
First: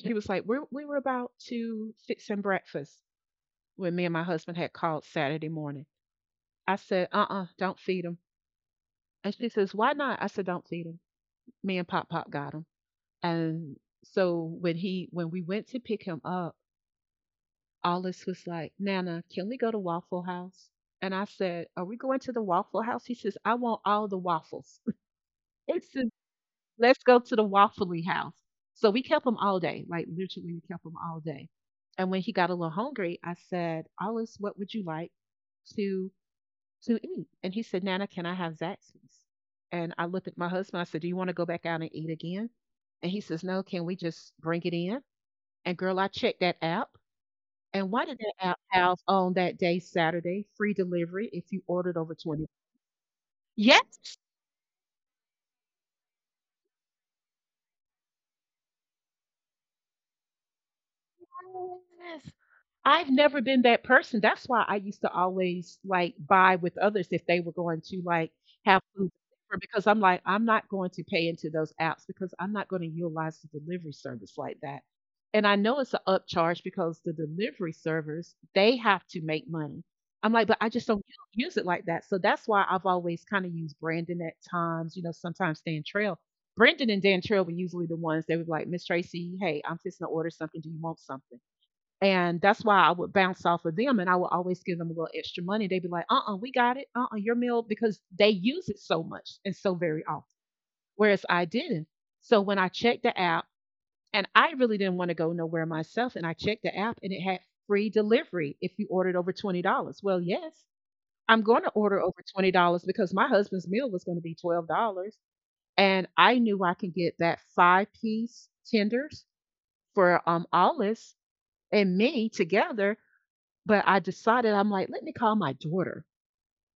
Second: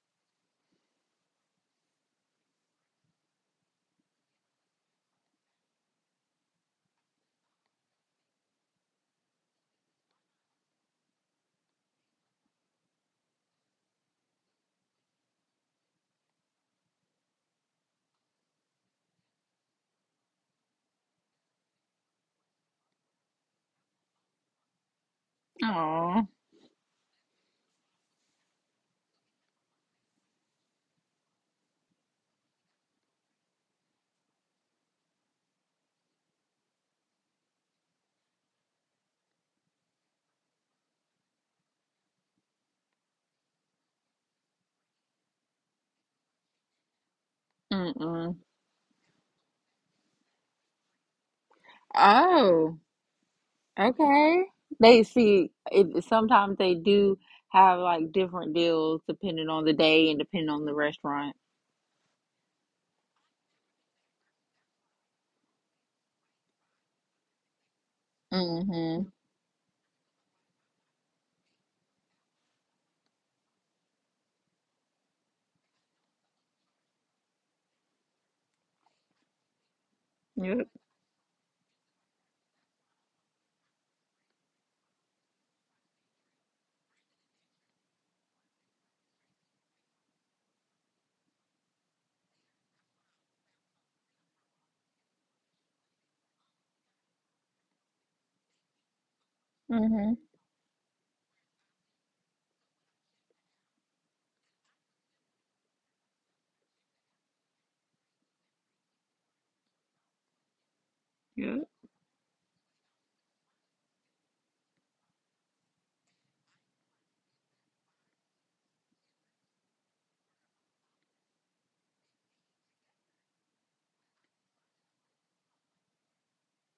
Speaker 1: she was like, we were about to fix him breakfast when me and my husband had called Saturday morning, I said, do not feed them. And she says, why not? I said, don't feed them. Me and Pop Pop got them. And so when we went to pick him up, Alice was like, "Nana, can we go to Waffle House?" And I said, "Are we going to the Waffle House?" He says, "I want all the waffles." It says,
Speaker 2: Oh.
Speaker 1: "Let's go to the Waffly House." So we kept him all day. Like literally, we kept him all day. And when he got a little hungry, I said, "Alice, what would you like to to eat?" And he said, "Nana, can I have Zaxby's?" And I looked at my husband. I said, "Do you want to go back out and eat again?" And he says, "No, can we just bring it in?" And girl, I checked that app. And why did that
Speaker 2: Mm-mm.
Speaker 1: app have on that day, Saturday, free delivery if you ordered over 20?
Speaker 2: Oh.
Speaker 1: Yes.
Speaker 2: Okay. They see. It, sometimes they do have like different deals depending on the day and depending on the restaurant.
Speaker 1: I've never been that person. That's why I used to always like buy with others if they were going to like have
Speaker 2: Mm-hmm.
Speaker 1: food delivered because I'm like, I'm not going to pay into those apps because I'm not going to utilize the delivery service like that. And I know it's an upcharge because the delivery servers, they have to make money. I'm like, but
Speaker 2: Yep.
Speaker 1: I just don't use it like that. So that's why I've always kind of used Brandon at times, you know, sometimes Dan Trail. Brandon and Dan Trail were usually the ones that were like, "Miss Tracy, hey, I'm fixing to order something. Do you want something?" And that's why I would bounce off of them, and I would always give them a little extra money. They'd be like, Uh uh, we got it. Uh, your meal," because they use it so much and so very
Speaker 2: Mm-hmm.
Speaker 1: often. Whereas I didn't. So when I checked the app, and I really didn't want to go nowhere myself, and I checked the app and it had free delivery if you ordered over $20. Well, yes, I'm going
Speaker 2: Yep.
Speaker 1: to order over $20, because my husband's meal was going to be $12. And I knew I could get that five-piece tenders for Alice and me together, but I decided, I'm like, "Let me call my daughter.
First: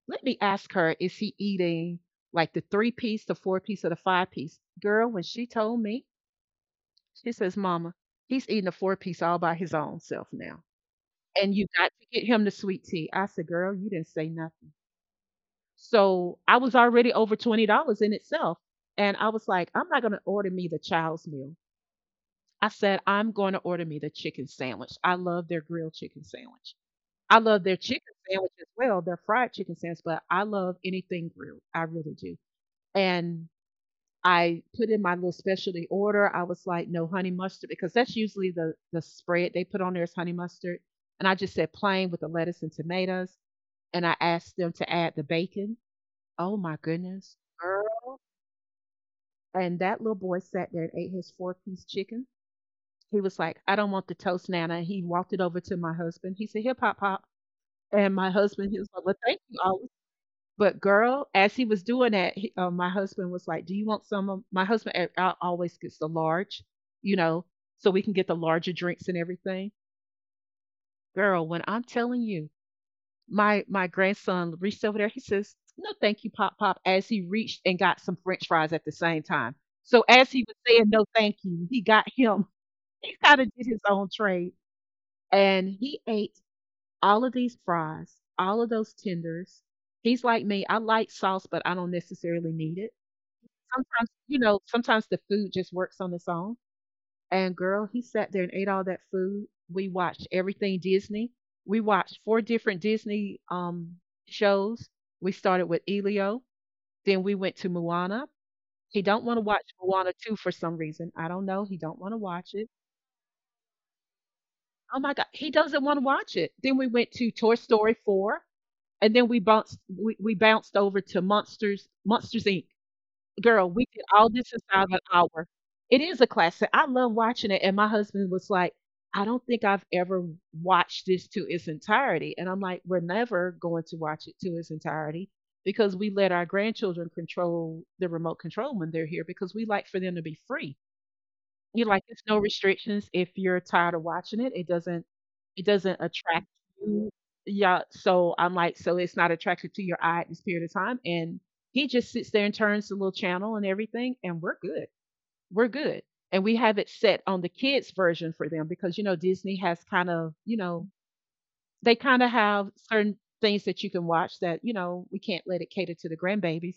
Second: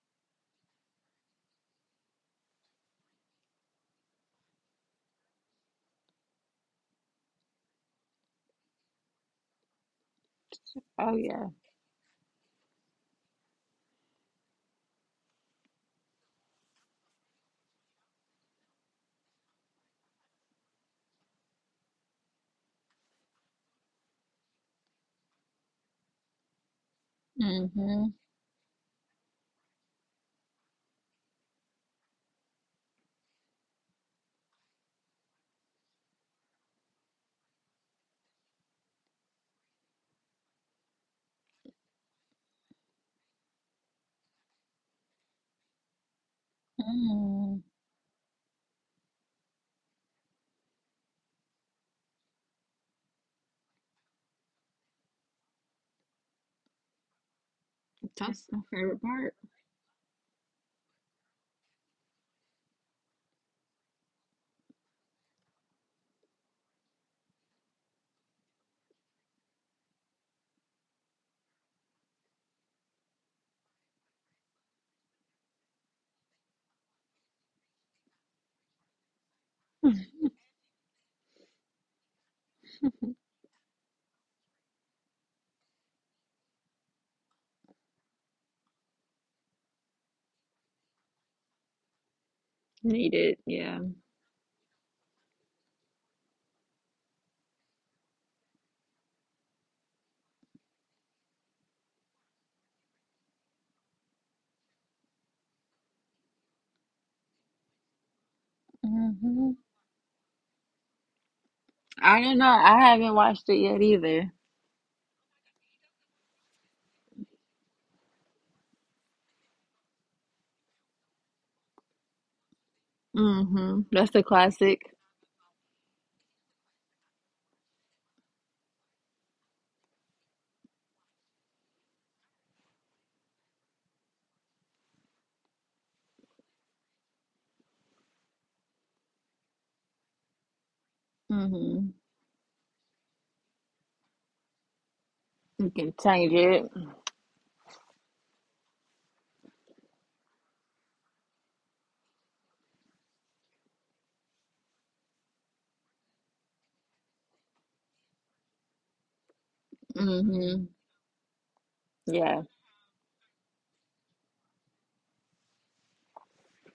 Speaker 1: Let me ask her, is she eating, like, the 3 piece, the 4 piece, or the 5 piece?" Girl, when she told me, she says, "Mama, he's eating a 4-piece all by his own self now,
Speaker 2: Oh yeah.
Speaker 1: and you got to get him the sweet tea." I said, "Girl, you didn't say nothing." So, I was already over $20 in itself, and I was like, "I'm not gonna order me the child's meal." I said, "I'm gonna order me the chicken sandwich." I love their grilled chicken sandwich. I love their
Speaker 2: Mm-hmm.
Speaker 1: chicken sandwich as well, their fried chicken sandwich, but I love anything grilled. I really do. And I put in my little specialty order. I was like, no honey mustard, because that's usually the spread they put on there is honey mustard. And I just said plain with the lettuce and tomatoes. And I asked them to add the bacon. Oh my goodness,
Speaker 2: Mm.
Speaker 1: girl. And that little boy sat there and ate his four-piece chicken. He was like, "I don't want the toast, Nana." He walked it over to my husband. He said, "Here, Pop Pop." And my
Speaker 2: That's my
Speaker 1: husband, he was
Speaker 2: favorite
Speaker 1: like, "Well,
Speaker 2: part.
Speaker 1: thank you all." But girl, as he was doing that, he, my husband was like, "Do you want some?" Of— my husband always gets the large, you know, so we can get the larger drinks and everything. Girl, when I'm telling you, my grandson reached over there. He says, "No, thank you, Pop Pop," as he reached and got some French fries at the same time. So as he was saying, "No, thank you," he got him. He kind of did his own trade, and he ate all of these fries, all of those tenders. He's like me. I like sauce, but I don't necessarily need it
Speaker 2: Needed. Yeah.
Speaker 1: sometimes. You know, sometimes the food just works on its own. And girl, he sat there and ate all that food. We watched everything Disney. We watched four different Disney shows. We started with Elio, then we went to Moana. He don't want to
Speaker 2: Hmm.
Speaker 1: watch Moana 2 for some reason. I don't know. He don't want to
Speaker 2: I don't know.
Speaker 1: watch it.
Speaker 2: I haven't watched it yet either.
Speaker 1: Oh my god, he doesn't want to watch it. Then we went to Toy Story 4, and then we bounced over to Monsters Inc. Girl,
Speaker 2: Hmm.
Speaker 1: we did
Speaker 2: That's a
Speaker 1: all this
Speaker 2: classic.
Speaker 1: inside of an hour. It is a classic. I love watching it. And my husband was like, "I don't think I've ever watched this to its entirety." And I'm like, we're never going to watch it to its entirety because we let our grandchildren control the remote control when they're here, because we like for them to be free. You
Speaker 2: Hmm.
Speaker 1: like, there's no restrictions if you're tired of watching it. It doesn't it
Speaker 2: You can
Speaker 1: doesn't
Speaker 2: change
Speaker 1: attract
Speaker 2: it.
Speaker 1: you. Yeah. So I'm like, so it's not attracted to your eye at this period of time. And he just sits there and turns the little channel and everything, and we're good. We're good. And we have it set on the kids' version for them, because you know Disney has kind of, you
Speaker 2: Hmm.
Speaker 1: know, they kind of
Speaker 2: Yeah.
Speaker 1: have certain things that you can watch that, you know, we can't let it cater to the grandbabies.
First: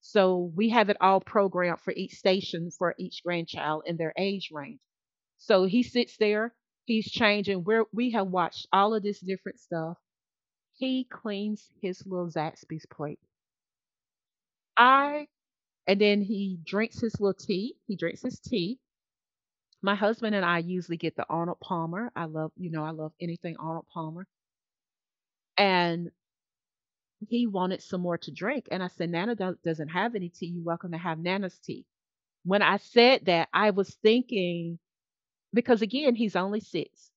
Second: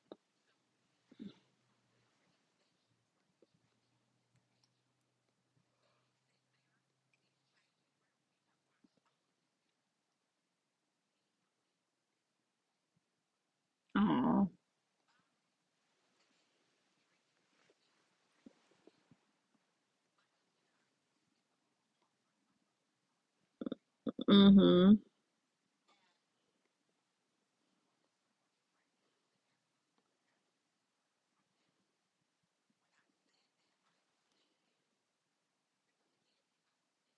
Speaker 1: So we have it all programmed for each station for each grandchild in their age range. So he sits there, he's changing. We have watched all of this different stuff. He cleans his little Zaxby's plate.
Speaker 2: Oh.
Speaker 1: I— and then he drinks his little tea. He drinks his tea. My husband and I usually get the Arnold Palmer. I love, you know, I love anything Arnold Palmer.
Speaker 2: Hmm.
Speaker 1: And he wanted some more to drink. And I said, "Nana doesn't have any tea. You're welcome to have Nana's tea." When I said that, I was thinking, because again, he's only six.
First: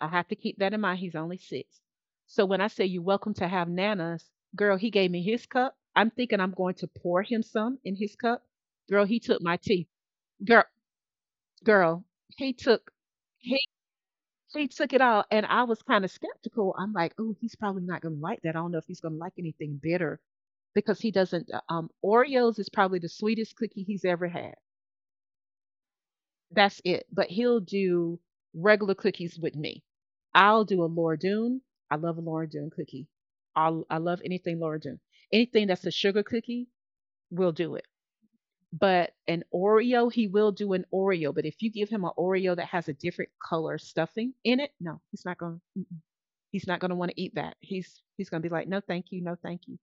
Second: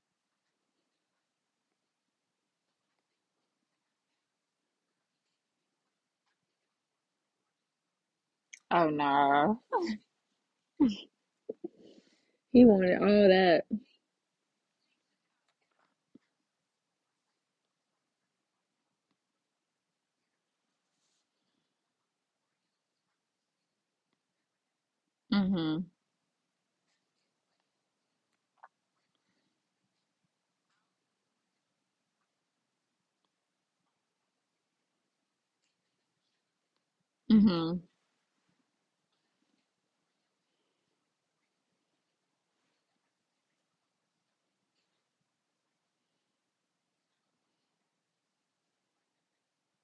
Speaker 1: I have to keep that in mind. He's only six. So when I say you're welcome to have Nana's, girl, he gave me his cup. I'm thinking I'm going to pour him some in his cup.
Speaker 2: Oh
Speaker 1: Girl, he took my
Speaker 2: no.
Speaker 1: tea. Girl, girl, he
Speaker 2: He
Speaker 1: took—
Speaker 2: wanted all
Speaker 1: he
Speaker 2: that.
Speaker 1: he took it all, and I was kind of skeptical. I'm like, oh, he's probably not going to like that. I don't know if he's going to like anything bitter, because he doesn't. Oreos is probably the sweetest cookie he's ever had.
Speaker 2: Hmm.
Speaker 1: That's it. But he'll do regular cookies with me. I'll do a Laura Doone. I love a Laura Doone cookie. I love anything Laura Doone. Anything that's a sugar cookie, we'll do
Speaker 2: Hmm.
Speaker 1: it. But an Oreo, he will do an Oreo. But if you give him an Oreo that has a different color stuffing in it, no, he's not going. To He's not going to want to eat that. He's going to be like, "No, thank you, no, thank you."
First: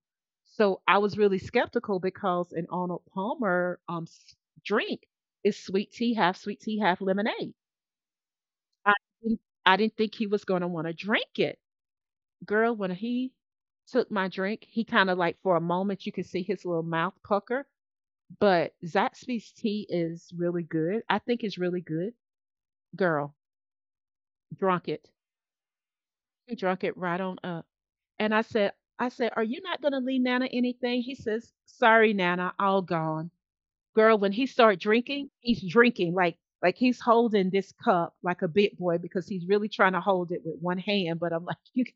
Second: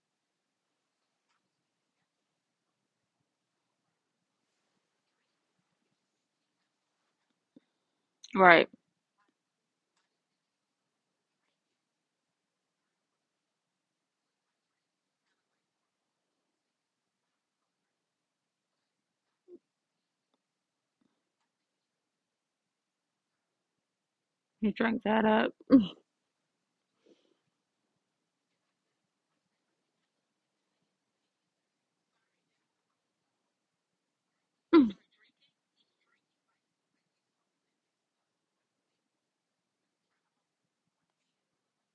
Speaker 1: So I was really skeptical because an Arnold Palmer drink is sweet tea, half lemonade.
Speaker 2: Right.
Speaker 1: I didn't I didn't think he was gonna wanna drink it. Girl, when he took my drink, he kinda like for a moment you could see his little mouth pucker, but Zaxby's tea is really good. I think it's really good. Girl,
Speaker 2: He
Speaker 1: drunk
Speaker 2: drank
Speaker 1: it.
Speaker 2: that up.
Speaker 1: He drunk it right on up. And I said, "Are you not gonna leave Nana anything?" He says, "Sorry, Nana, all gone." Girl, when he starts drinking, he's drinking like— like he's holding this cup like a big boy, because he's really trying to hold it with one hand. But I'm like, you,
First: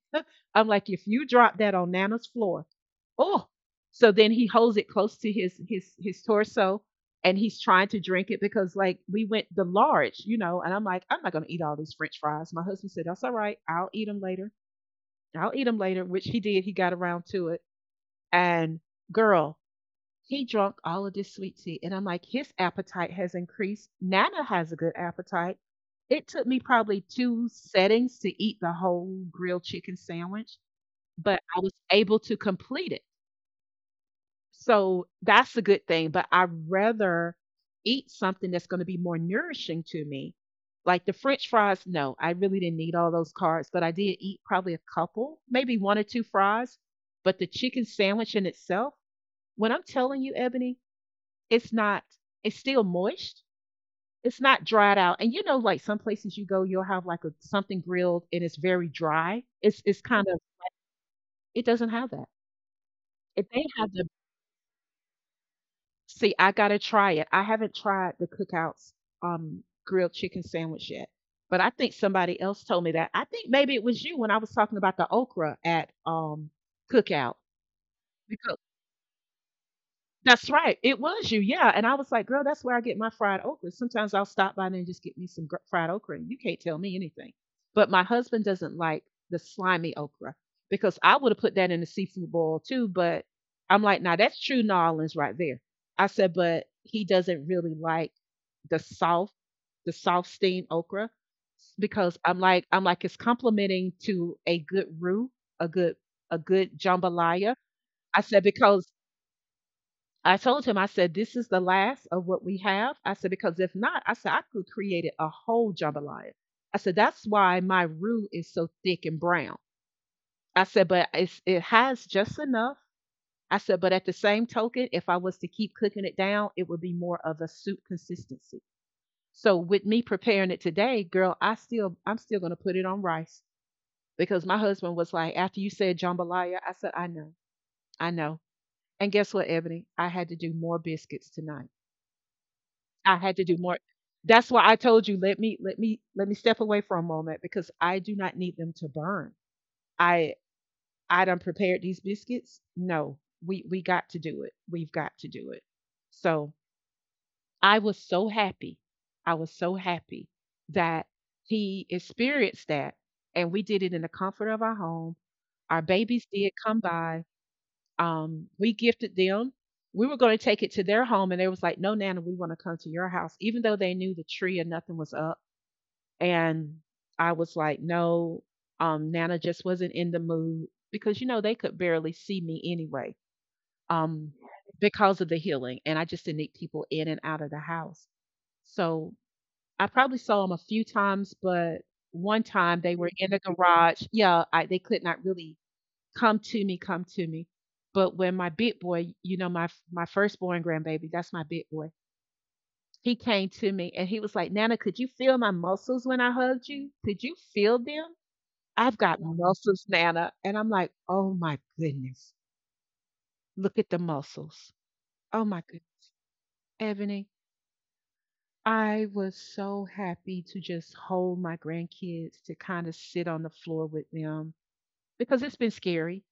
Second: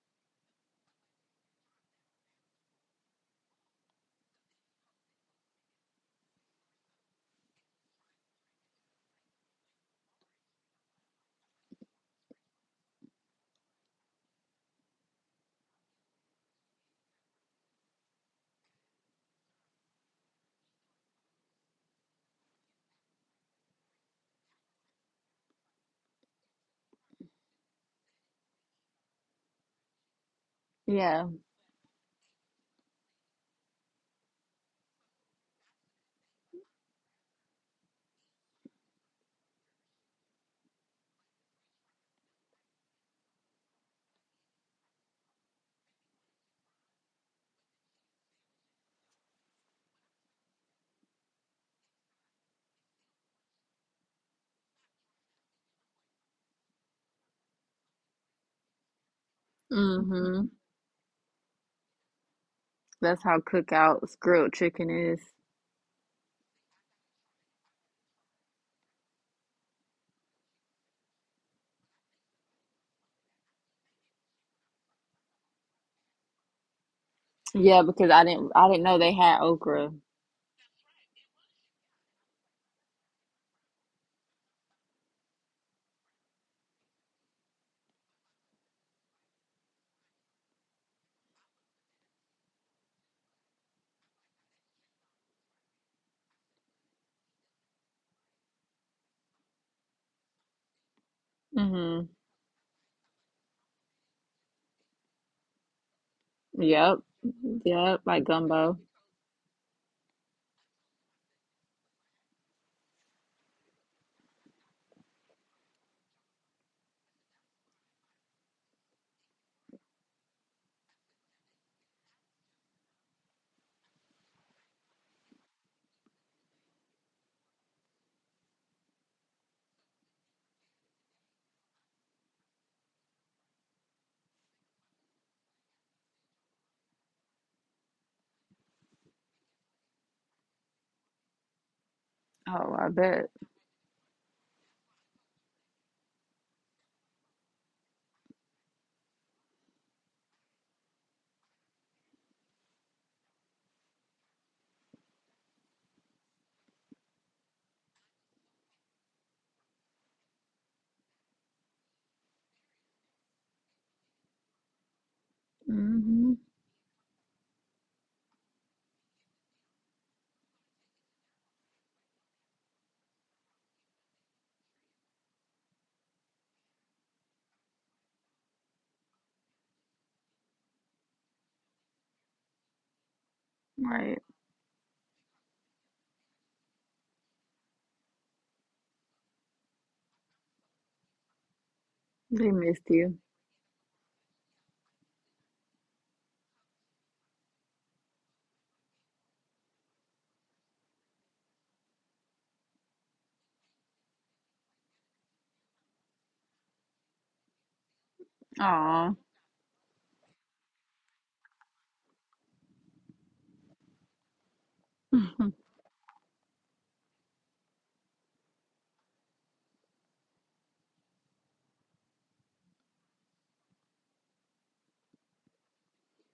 Speaker 1: I'm like, if you drop that on Nana's floor, oh. So then he holds it close to his his torso, and he's trying to drink it because like we went the large, you know. And I'm like, "I'm not gonna eat all these French fries." My husband said, "That's all right. I'll eat them later. I'll eat them later," which he did. He got around to it, and girl, he drunk all of this sweet tea. And I'm like, his appetite has increased. Nana has a good appetite. It took me probably two settings to eat the whole grilled chicken sandwich,
Speaker 2: Yeah.
Speaker 1: but I was able to complete it. So that's a good thing. But I'd rather eat something that's going to be more nourishing to me. Like the French fries, no, I really didn't need all those carbs, but I did eat probably a couple, maybe one or two fries. But the chicken sandwich in itself, when I'm telling you, Ebony, it's not— it's still moist. It's not dried out. And you know, like some places you go, you'll have like a, something grilled and it's very dry. It's kind of—
Speaker 2: Hmm.
Speaker 1: it doesn't have that.
Speaker 2: That's how
Speaker 1: If they have the—
Speaker 2: cookouts grilled chicken is.
Speaker 1: see, I gotta try it. I haven't tried the cookouts grilled chicken sandwich yet. But I think somebody else told me that. I think maybe it was you when I was talking about the okra at cookout.
Speaker 2: Yeah, because I didn't know they had okra.
Speaker 1: That's right. It was you. Yeah. And I was like, girl, that's where I get my fried okra. Sometimes I'll stop by there and just get me some fried okra, and you can't tell me anything. But my husband doesn't like the slimy okra, because I would have put that in the seafood boil too. But I'm like, now that's true New Orleans right there. I said, but he doesn't really like the soft, the soft steamed okra,
Speaker 2: Hmm.
Speaker 1: because I'm like, it's complimenting to a good roux, a good, a good
Speaker 2: Yep.
Speaker 1: jambalaya.
Speaker 2: Yep.
Speaker 1: I
Speaker 2: Like
Speaker 1: said,
Speaker 2: gumbo.
Speaker 1: because I told him, I said, "This is the last of what we have." I said, "Because if not," I said, "I could create it a whole jambalaya." I said, "That's why my roux is so thick and brown." I said, "But it's— it has just enough." I said, but at the same token, if I was to keep cooking it down, it would be more of a soup consistency. So with me preparing it today, girl, I'm still going to put it on rice because my husband was like, after you said jambalaya, I said, I know, I know. And guess what, Ebony? I had to do more biscuits tonight.
Speaker 2: Oh, I
Speaker 1: I
Speaker 2: bet.
Speaker 1: had to do more. That's why I told you, let me step away for a moment because I do not need them to burn. I I done prepared these biscuits. No, we got to do it. We've got to do it. So I was so happy. I was so happy that he experienced that, and we did it in the comfort of our home. Our babies
Speaker 2: Hmm.
Speaker 1: did come by, we gifted them. We were going to take it to their home, and they was like, "No, Nana, we want to come to your house," even though they knew the tree and nothing was up. And I was like, "No, Nana just wasn't in the mood because you know they could barely see me anyway,
Speaker 2: Right.
Speaker 1: um, because of the healing, and I just didn't need people in and out of the house." So I probably saw them a few times, but one
Speaker 2: They
Speaker 1: time
Speaker 2: missed
Speaker 1: they were
Speaker 2: you.
Speaker 1: in the garage. Yeah, I, they could not really come to me, come to me. But when my big boy, you know, my firstborn grandbaby, that's my big boy. He came to me and he was like, "Nana, could you feel my muscles when I hugged you? Could you feel them? I've
Speaker 2: Aw.
Speaker 1: got muscles, Nana." And I'm like, "Oh my goodness. Look at the muscles. Oh my goodness." Ebony, I was so happy to just hold my grandkids, to kind of sit on the floor with them because it's been scary,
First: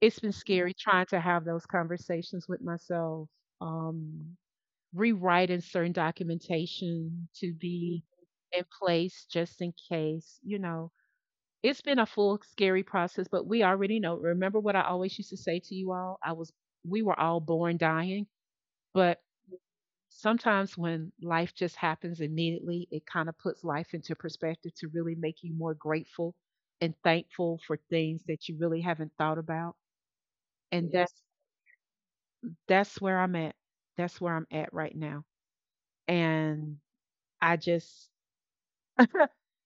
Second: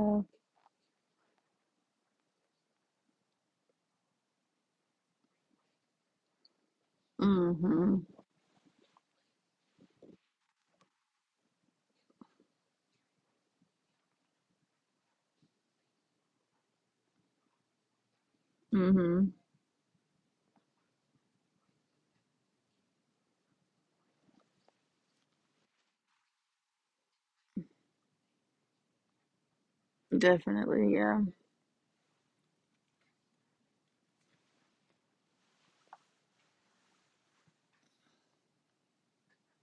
Speaker 1: it's been scary trying to have those conversations with myself, um, rewriting certain documentation to be
Speaker 2: Mm-hmm.
Speaker 1: in place just in case, you know. It's been a full scary process, but we already know. Remember what I always used to say to you all? I was We were all born dying, but
Speaker 2: Mm-hmm.
Speaker 1: sometimes when life just happens immediately, it kind of puts life into perspective to really make you more grateful and thankful for things that you really haven't thought about. And
Speaker 2: Definitely, yeah.
Speaker 1: that's where I'm at. That's where I'm at right now. And I just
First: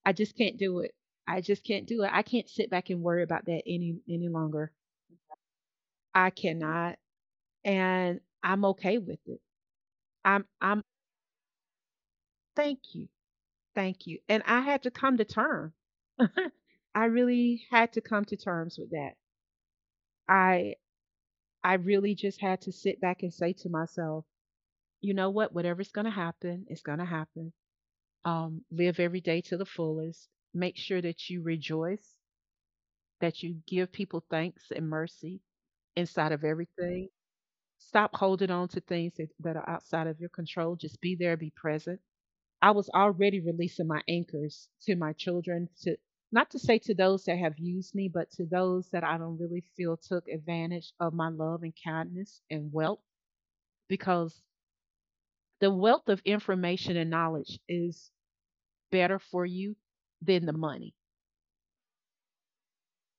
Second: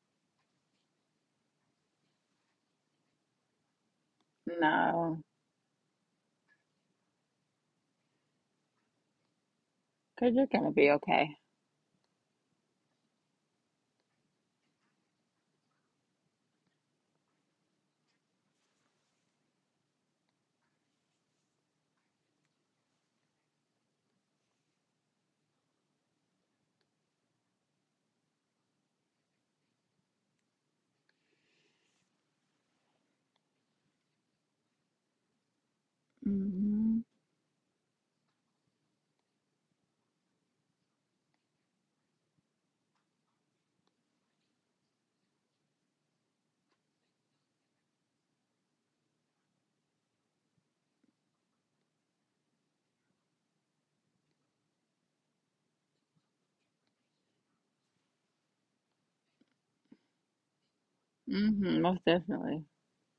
Speaker 1: I just can't do it. I just can't do it. I can't sit back and worry about that any longer.
Speaker 2: No.
Speaker 1: I cannot. And I'm okay with it.
Speaker 2: 'Cause you're gonna
Speaker 1: I'm
Speaker 2: be okay.
Speaker 1: Thank you. Thank you. And I had to come to terms. I really had to come to terms with that. I I really just had to sit back and say to myself, you know what, whatever's going to happen, it's going to happen. Live every day to the fullest. Make sure that you rejoice, that you give people thanks and mercy inside of
Speaker 2: Mm-hmm.
Speaker 1: everything. Stop holding on to things that are outside of your control. Just be there, be present. I was already releasing my anchors to my children, to not to say to those that have used me, but to those that I don't really feel took advantage of my love and kindness and wealth, because the wealth of information and knowledge is better for you than the money.
Speaker 2: Mm-hmm. Most definitely.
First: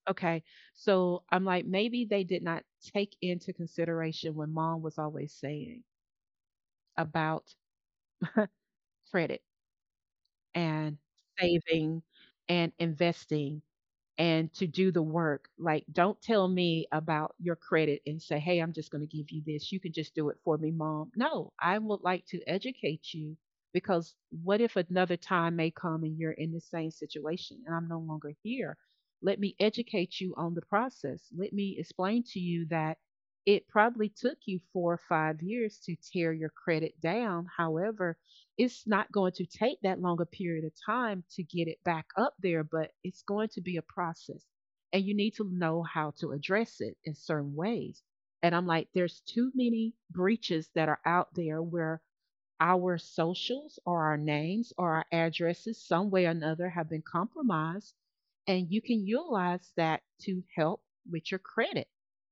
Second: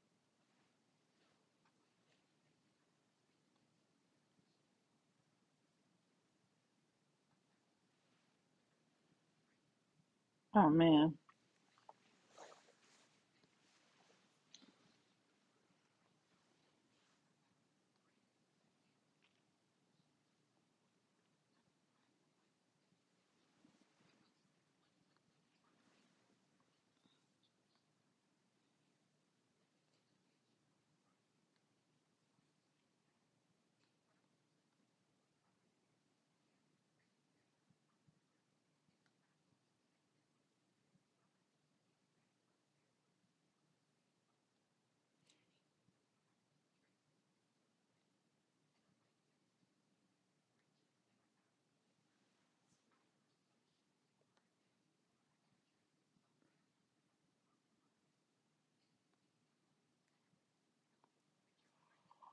Speaker 1: Okay. So I'm like, maybe they did not take into consideration when mom was always saying about credit
Speaker 2: Oh
Speaker 1: and
Speaker 2: man.
Speaker 1: saving and investing and to do the work. Like, don't tell me about your credit and say, "Hey, I'm just going to give you this. You can just do it for me, mom." No, I would like to educate you because what if another time may come and you're in the same situation and I'm no longer here? Let me educate you on the process. Let me explain to you that it probably took you 4 or 5 years to tear your credit down. However, it's not going to take that longer period of time to get it back up there, but it's going to be a process. And you need to know how to address it in certain ways. And I'm like, there's too many breaches that are out there where our socials or our names or our addresses, some way or another, have been compromised. And you can utilize that to help with your credit.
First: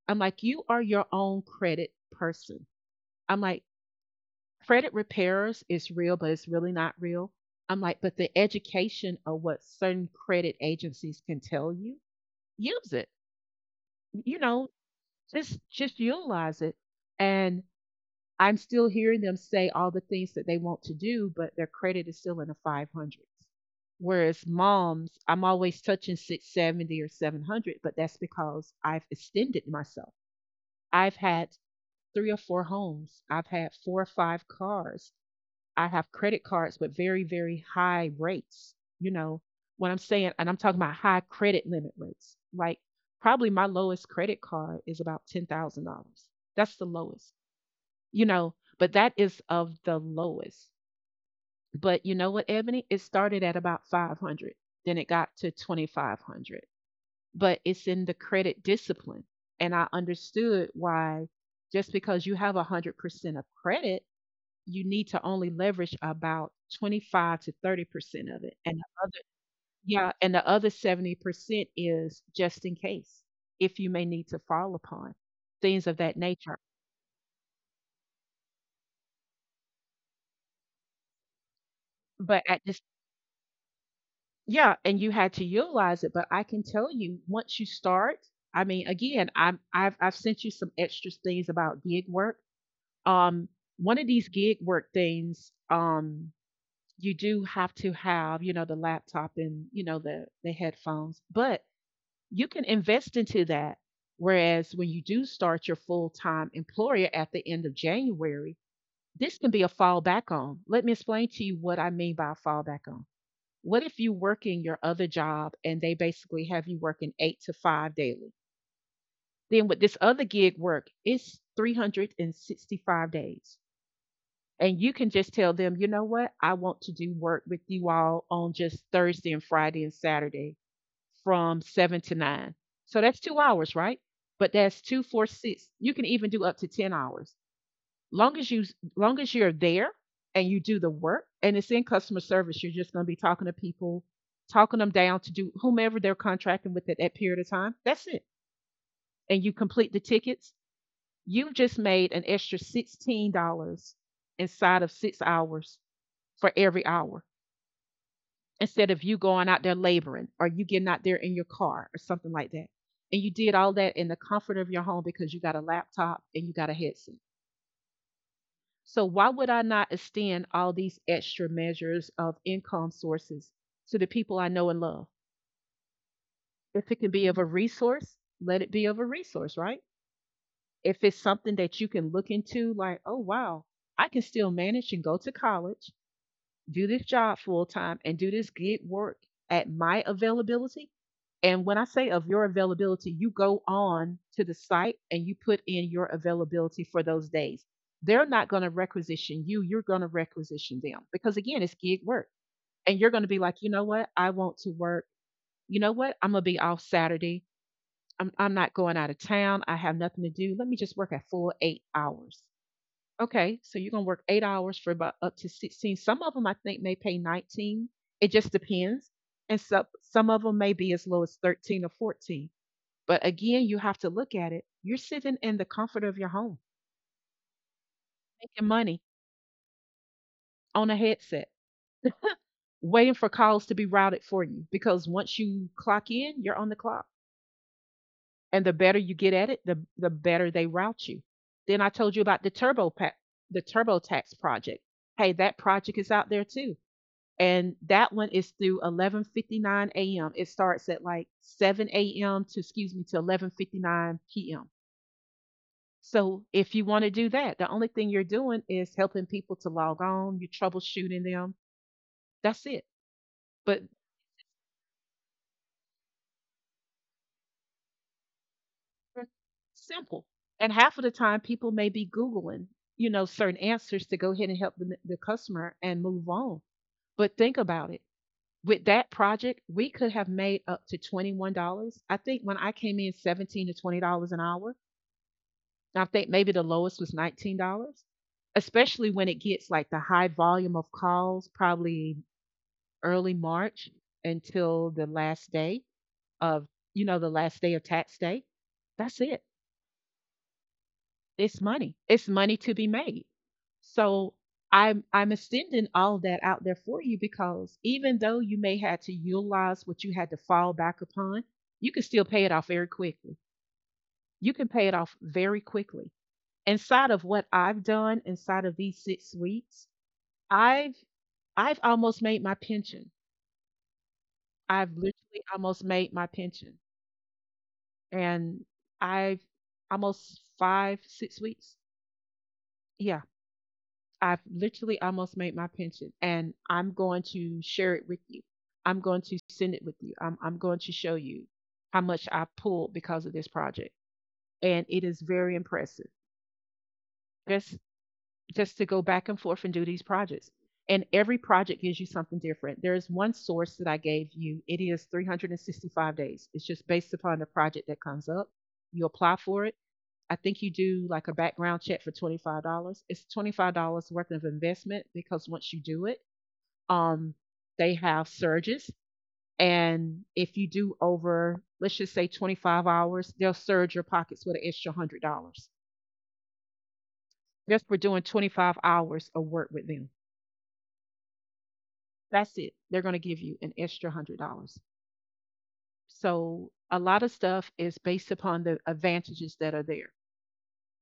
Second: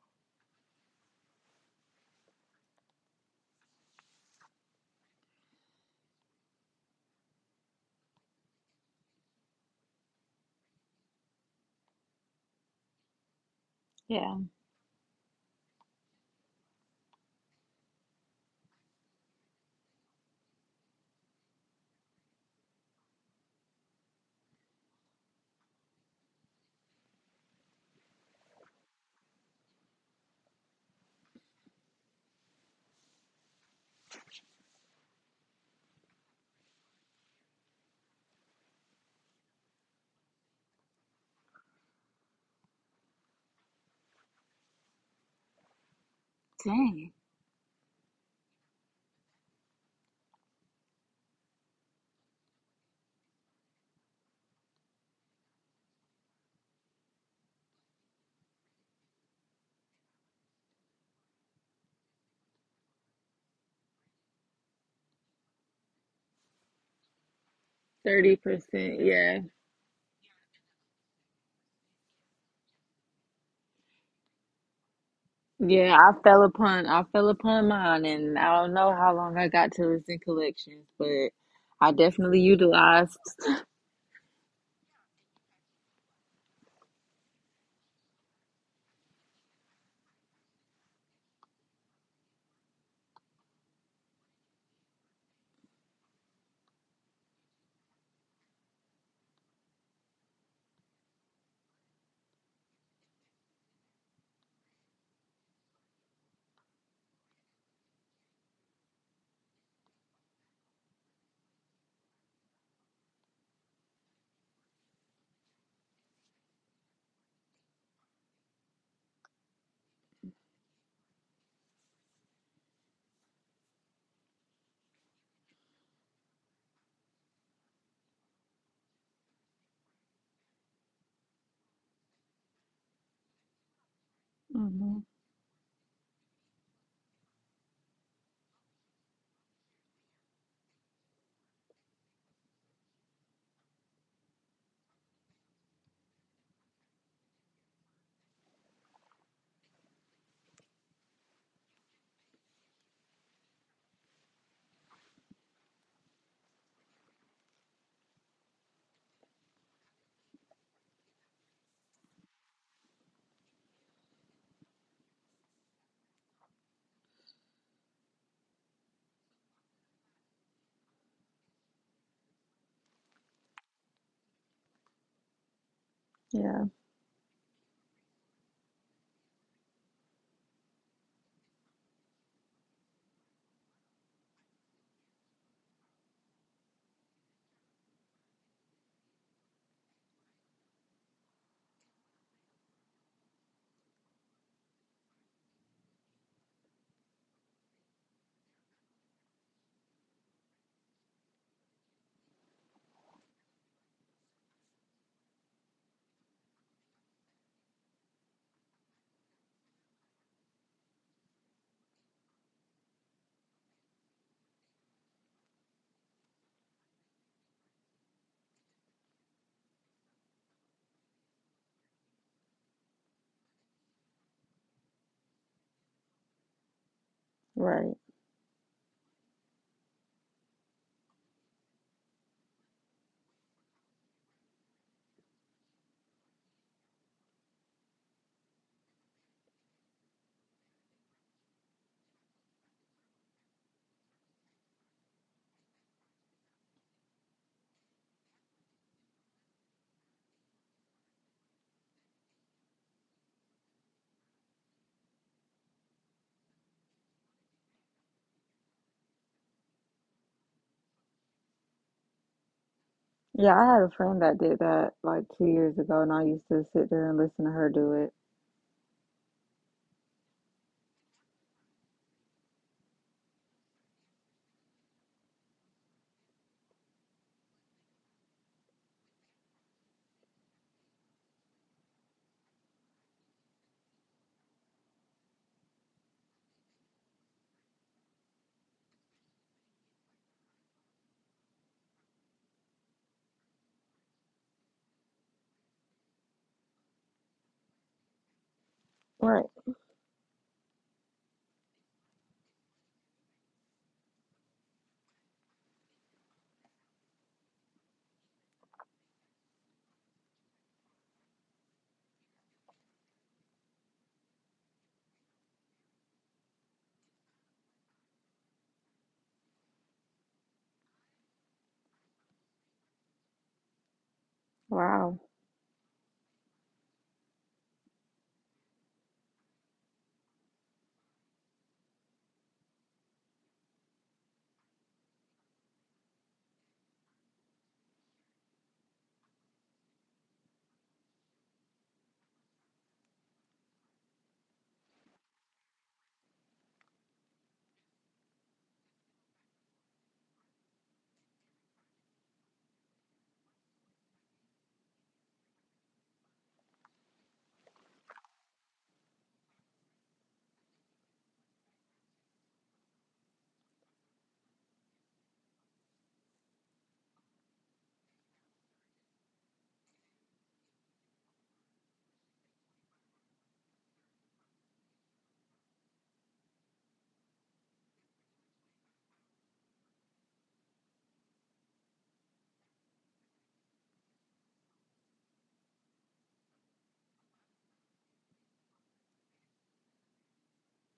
Speaker 1: I'm like, you are your own credit person. I'm like, credit repairs is real, but it's really not real. I'm like, but the education of what certain credit agencies can tell you, use it.
Speaker 2: Yeah.
Speaker 1: You know, just utilize it. And I'm still hearing them say all the things that they want to do, but their credit is still in the 500s. Whereas moms, I'm always touching 670 or 700, but that's because I've extended myself. I've had three or four homes. I've had four or five cars. I have credit cards with very, very high rates. You know what I'm saying, and I'm talking about high credit limit rates, like probably my lowest credit card is about $10,000. That's the
Speaker 2: Dang.
Speaker 1: lowest, you know, but that is of the lowest. But you know what, Ebony? It started at about 500, then it got to 2,500, but it's in the credit discipline. And I understood why just because you have 100% of credit you need to only leverage about 25 to 30%
Speaker 2: Thirty
Speaker 1: of it. And
Speaker 2: percent,
Speaker 1: the other,
Speaker 2: yeah.
Speaker 1: yeah, and the other 70% is just in case, if you may need to fall upon things of
Speaker 2: Yeah, I
Speaker 1: that
Speaker 2: fell
Speaker 1: nature.
Speaker 2: upon I fell upon mine and I don't know how long I got till it's in collections, but I definitely
Speaker 1: But at this,
Speaker 2: utilized
Speaker 1: yeah, and you had to utilize it. But I can tell you, once you start, I mean, again, I've sent you some extra things about gig work. Um, One of these gig work things, you do have to have, you know, the laptop and, you know, the headphones. But you can invest into that. Whereas when you do start your full time employer at the end of January, this can be a fallback on. Let me explain to you what I mean by a fallback on. What if you work in your other job and they basically have you working eight to five daily? Then with this other gig work, it's 365 days. And you can just tell them, you know what? I want to do work with you all on just Thursday and Friday and Saturday from seven to nine. So that's 2 hours, right? But that's two,
Speaker 2: hmm
Speaker 1: four, six. You can even do up to 10 hours. Long as you Long as you're there and you do the work and it's in customer service, you're just gonna be talking to people, talking them down to do whomever they're contracting with at that period of time. That's it. And you complete the tickets, you've just made an extra $16 inside of 6 hours for every hour, instead of you going out there laboring or you getting out there in your car or something like that. And you did all that in the comfort of your home because you got a laptop and you got a headset. So, why would I not extend all these extra measures of income sources to the people I know and love?
Speaker 2: yeah,
Speaker 1: If it can be of a resource, let it be of a resource, right? If it's something that you can look into, like, oh, wow, I can still manage and go to college, do this job full time and do this gig work at my availability. And when I say of your availability, you go on to the site and you put in your availability for those days. They're not going to requisition you, you're going to requisition them because, again, it's gig work. And you're going to be like, you know what? I want to work. You know what? I'm going to be off Saturday. I'm not going out of town. I have nothing to do. Let me just work a full 8 hours. Okay, so you're gonna work 8 hours for about up to 16. Some of them I think may pay 19. It just depends. And some of them may be as low as 13 or 14. But again, you have to look at it. You're sitting in the comfort of your home,
Speaker 2: right.
Speaker 1: making money on a headset, waiting for calls to be routed for you. Because once you clock in, you're on the clock. And the better you get at it, the better they route you. Then I told you about the turbo pack, the TurboTax project. Hey, that project is out there too and that one is through 11:59 a.m. It starts at like 7 a.m. to, excuse me, to 11:59 p.m. So if you want to do that, the only thing you're doing is helping people to log on, you're troubleshooting them. That's it.
Speaker 2: Yeah, I had
Speaker 1: But
Speaker 2: a friend that did that like 2 years ago and I used to sit there and listen to her do it.
Speaker 1: simple. And half of the time, people may be Googling, certain answers to go ahead and help the customer and move on. But think about it. With that project, we could have made up to $21. I think when I came in, 17 to $20 an hour. I think maybe the lowest was $19, especially when it gets like the high volume of calls, probably early March until the last day of the last day of tax day. That's
Speaker 2: Right.
Speaker 1: it. It's money. It's money to be made. So I'm extending all of that out there for you because even though you may had to utilize what you had to fall back upon, you can still pay it off very quickly. You can pay it off very quickly. Inside of what I've done inside of these 6 weeks, I've I've almost made my pension. I've
Speaker 2: Wow.
Speaker 1: literally almost made my pension. And I've almost five, 6 weeks. Yeah. I've literally almost made my pension. And I'm going to share it with you. I'm going to send it with you. I'm going to show you how much I pulled because of this project. And it is very impressive. Just just to go back and forth and do these projects. And every project gives you something different. There is one source that I gave you. It is 365 days. It's just based upon the project that comes up. You apply for it. I think you do like a background check for $25. It's $25 worth of investment because once you do it, um, they have surges. And if you do over, let's just say 25 hours, they'll surge your pockets with an extra $100 just for doing 25 hours of work with them. That's it. They're going to give you an extra $100. So a lot of stuff is based upon the advantages that are there.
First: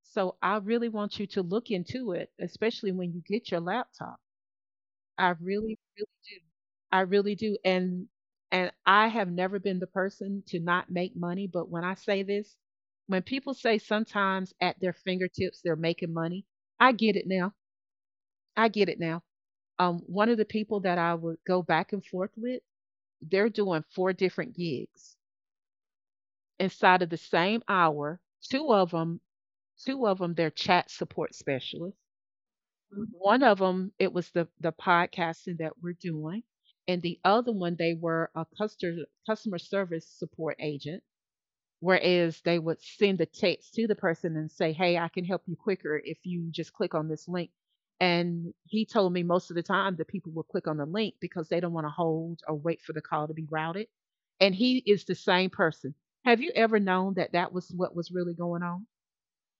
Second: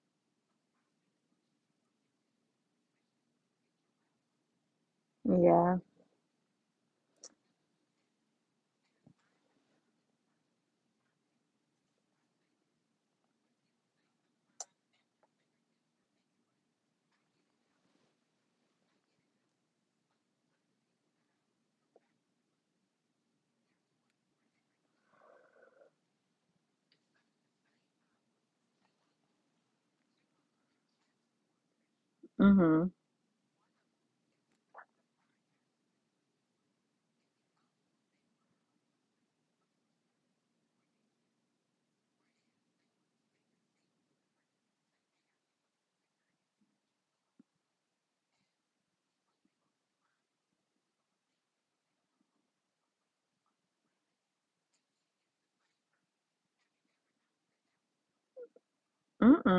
Speaker 1: So I really want you to look into it, especially when you get your laptop. I really,
Speaker 2: Yeah.
Speaker 1: really do. I really do. And I have never been the person to not make money, but when I say this, when people say sometimes at their fingertips they're making money, I get it now. I get it now. One of the people that I would go back and forth with, they're doing four different gigs inside of the same hour. Two of them, two of them, they're chat support specialists.
Speaker 2: Mm-hmm.
Speaker 1: Mm-hmm. One of them, it was the podcasting that we're doing, and the other one, they were a customer service support agent. Whereas they would send a text to the person and say, "Hey, I can help you quicker if you just click on this link." And he told me most of the time that people will click on the link because they don't want to hold or wait for the call to be routed. And he is the same person. Have you ever known that that was what was really going on?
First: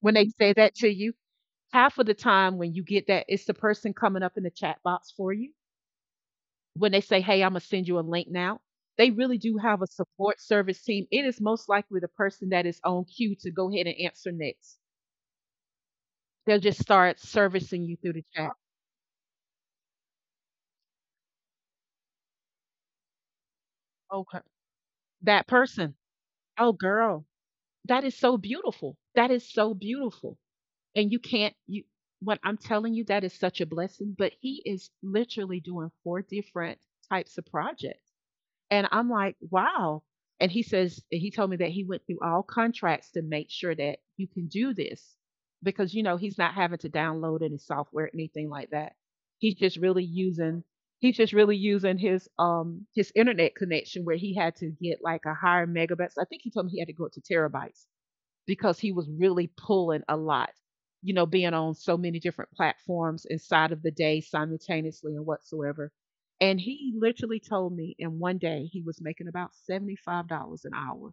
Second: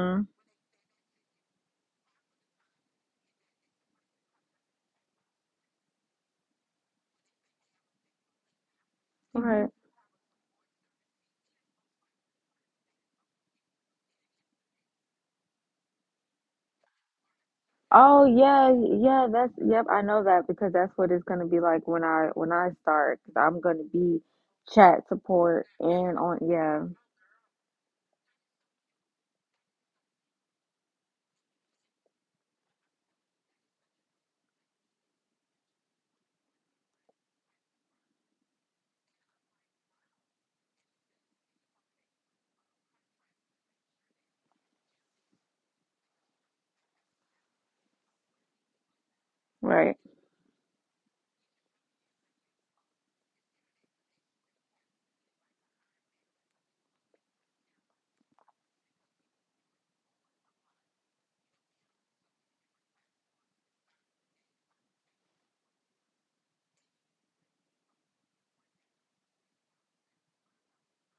Speaker 1: When they say that to you, half of the time when you get that, it's the person coming up in the chat box for you. When they say, "Hey, Imma send you a link now," they really do
Speaker 2: Right.
Speaker 1: have a support service team. It is most likely the person that is on queue to go ahead and answer next. They'll just start servicing you through
Speaker 2: Oh
Speaker 1: the chat.
Speaker 2: yeah, yeah, that's yep, I know that because that's what it's gonna be like when I start, 'cause I'm gonna be
Speaker 1: Okay.
Speaker 2: chat
Speaker 1: That
Speaker 2: support
Speaker 1: person.
Speaker 2: and on
Speaker 1: Oh,
Speaker 2: yeah,
Speaker 1: girl, that is so beautiful. That is so beautiful. And you can't you what I'm telling you, that is such a blessing, but he is literally doing 4 different types of projects. And I'm like, wow. And he told me that he went through all contracts to make sure that you can do this because, you know, he's not having to download any software, anything like that. He's just
Speaker 2: right.
Speaker 1: really using, he's just really using his internet connection where he had to get like a higher megabytes. I think he told me he had to go up to terabytes because he was really pulling a lot, you know, being on so many different platforms inside of the day simultaneously and whatsoever. And he literally told me in 1 day he was making about $75 an hour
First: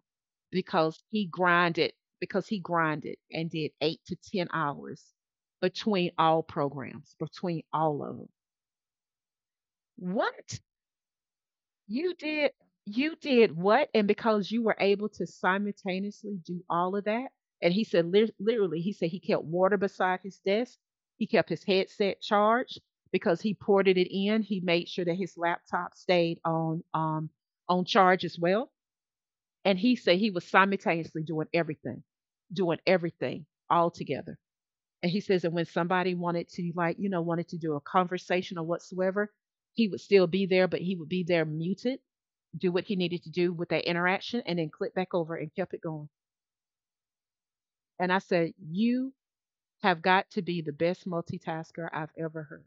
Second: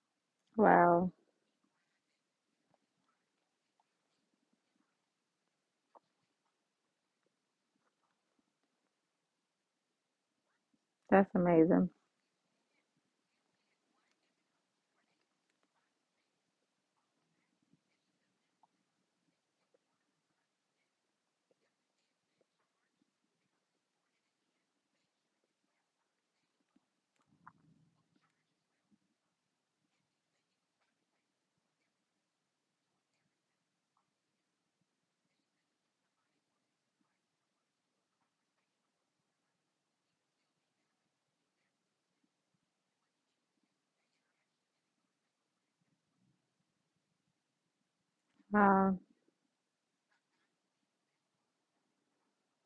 Speaker 1: because
Speaker 2: Wow.
Speaker 1: he grinded, because he grinded and did 8 to 10 hours between all programs, between all of them. What?
Speaker 2: That's amazing.
Speaker 1: You did you did what? And because you were able to simultaneously do all of that, and he said literally, he said he kept water beside his desk. He kept his headset charged because he ported it in. He made sure that his laptop stayed on charge as well. And he said he was simultaneously doing everything all together. And he says, and when somebody wanted to like, you know, wanted to do a conversation or whatsoever, he would still be there, but he would be there muted, do what he needed to do with that interaction and then clicked back over and kept it going. And I said,
Speaker 2: Wow.
Speaker 1: "You have got to be the best multitasker I've ever heard."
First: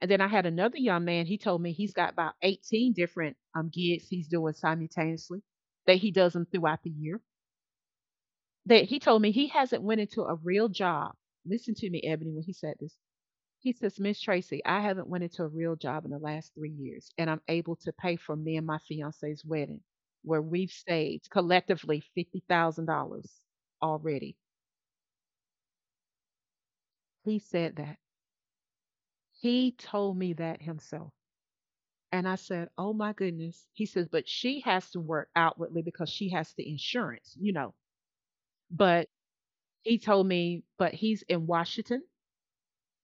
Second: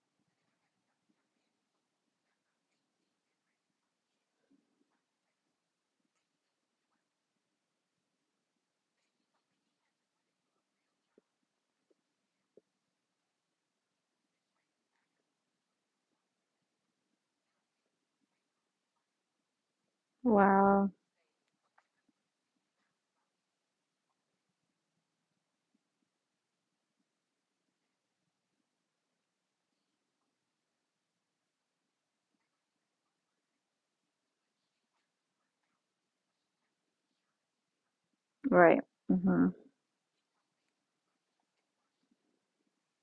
Speaker 1: And then I had another young man, he told me he's got about 18 different gigs he's doing simultaneously, that he does them throughout the year. That he told me he hasn't went into a real job. Listen to me, Ebony, when he said this. He says, "Miss Tracy, I haven't went into a real job in the last 3 years, and I'm able to pay for me and my fiance's wedding, where we've
Speaker 2: Wow.
Speaker 1: saved collectively $50,000 already." He said that. He told me that himself. And I said, "Oh my goodness." He says, "But she has to work outwardly because she has the insurance, you know."
Speaker 2: Right.
Speaker 1: But
Speaker 2: Mm-hmm.
Speaker 1: he told me, but he's in Washington.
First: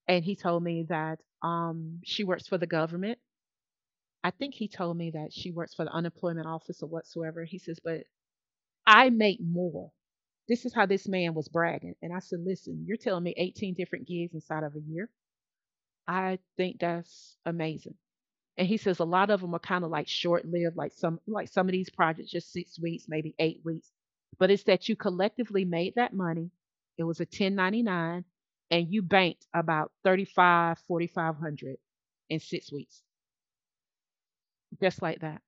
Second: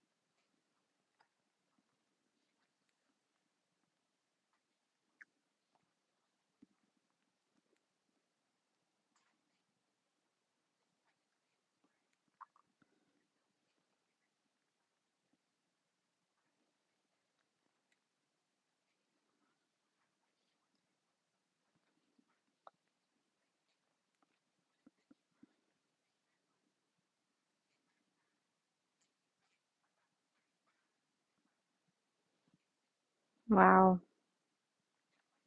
Speaker 1: And he told me that she works for the government. I think he told me that she works for the unemployment office or whatsoever. He says, "But I make more." This is how this man was bragging. And I said, "Listen, you're telling me 18 different gigs inside of a year. I think that's amazing." And he says a lot of them are kind of like short lived, like some of these projects just 6 weeks, maybe 8 weeks. But it's that you collectively made that money. It was a 1099 and you banked about 35, 4500 in 6 weeks,
Speaker 2: Wow.
Speaker 1: just like that.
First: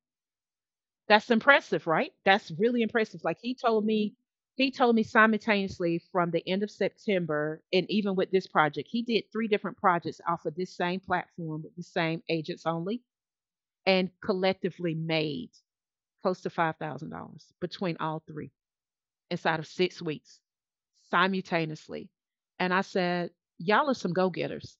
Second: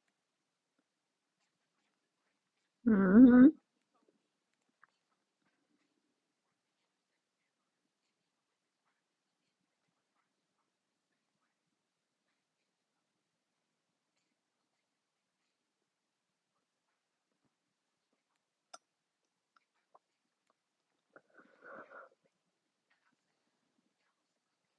Speaker 1: That's impressive, right? That's really impressive.
Speaker 2: Mm-hmm.
Speaker 1: He told me simultaneously from the end of September, and even with this project, he did three different projects off of this same platform with the same agents only, and collectively made close to $5,000 between all three inside of 6 weeks simultaneously. And I said, "Y'all are some go getters,"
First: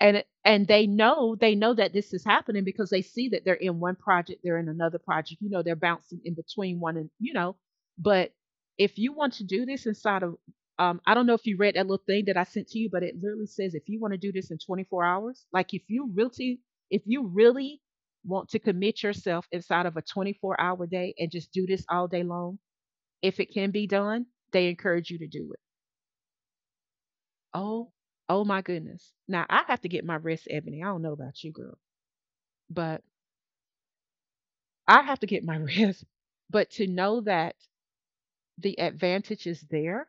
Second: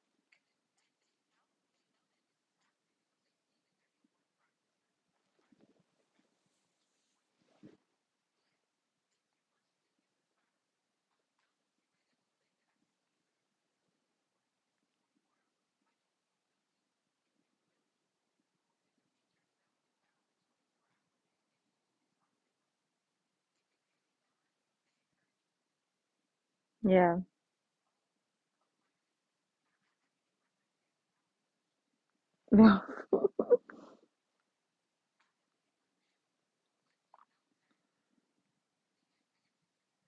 Speaker 1: and they know, that this is happening because they see that they're in one project, they're in another project, you know, they're bouncing in between one, and you know, but if you want to do this inside of, I don't know if you read that little thing that I sent to you, but it literally says if you want to do this in 24 hours, like if you really, if you really want to commit yourself inside of a 24-hour day and just do this all day long, if it can be done, they encourage you to do it.
Speaker 2: Yeah.
Speaker 1: Oh, oh my goodness, now I have to get my rest, Ebony. I don't know about you, girl, but I have to get my rest. But to know that the advantage is there,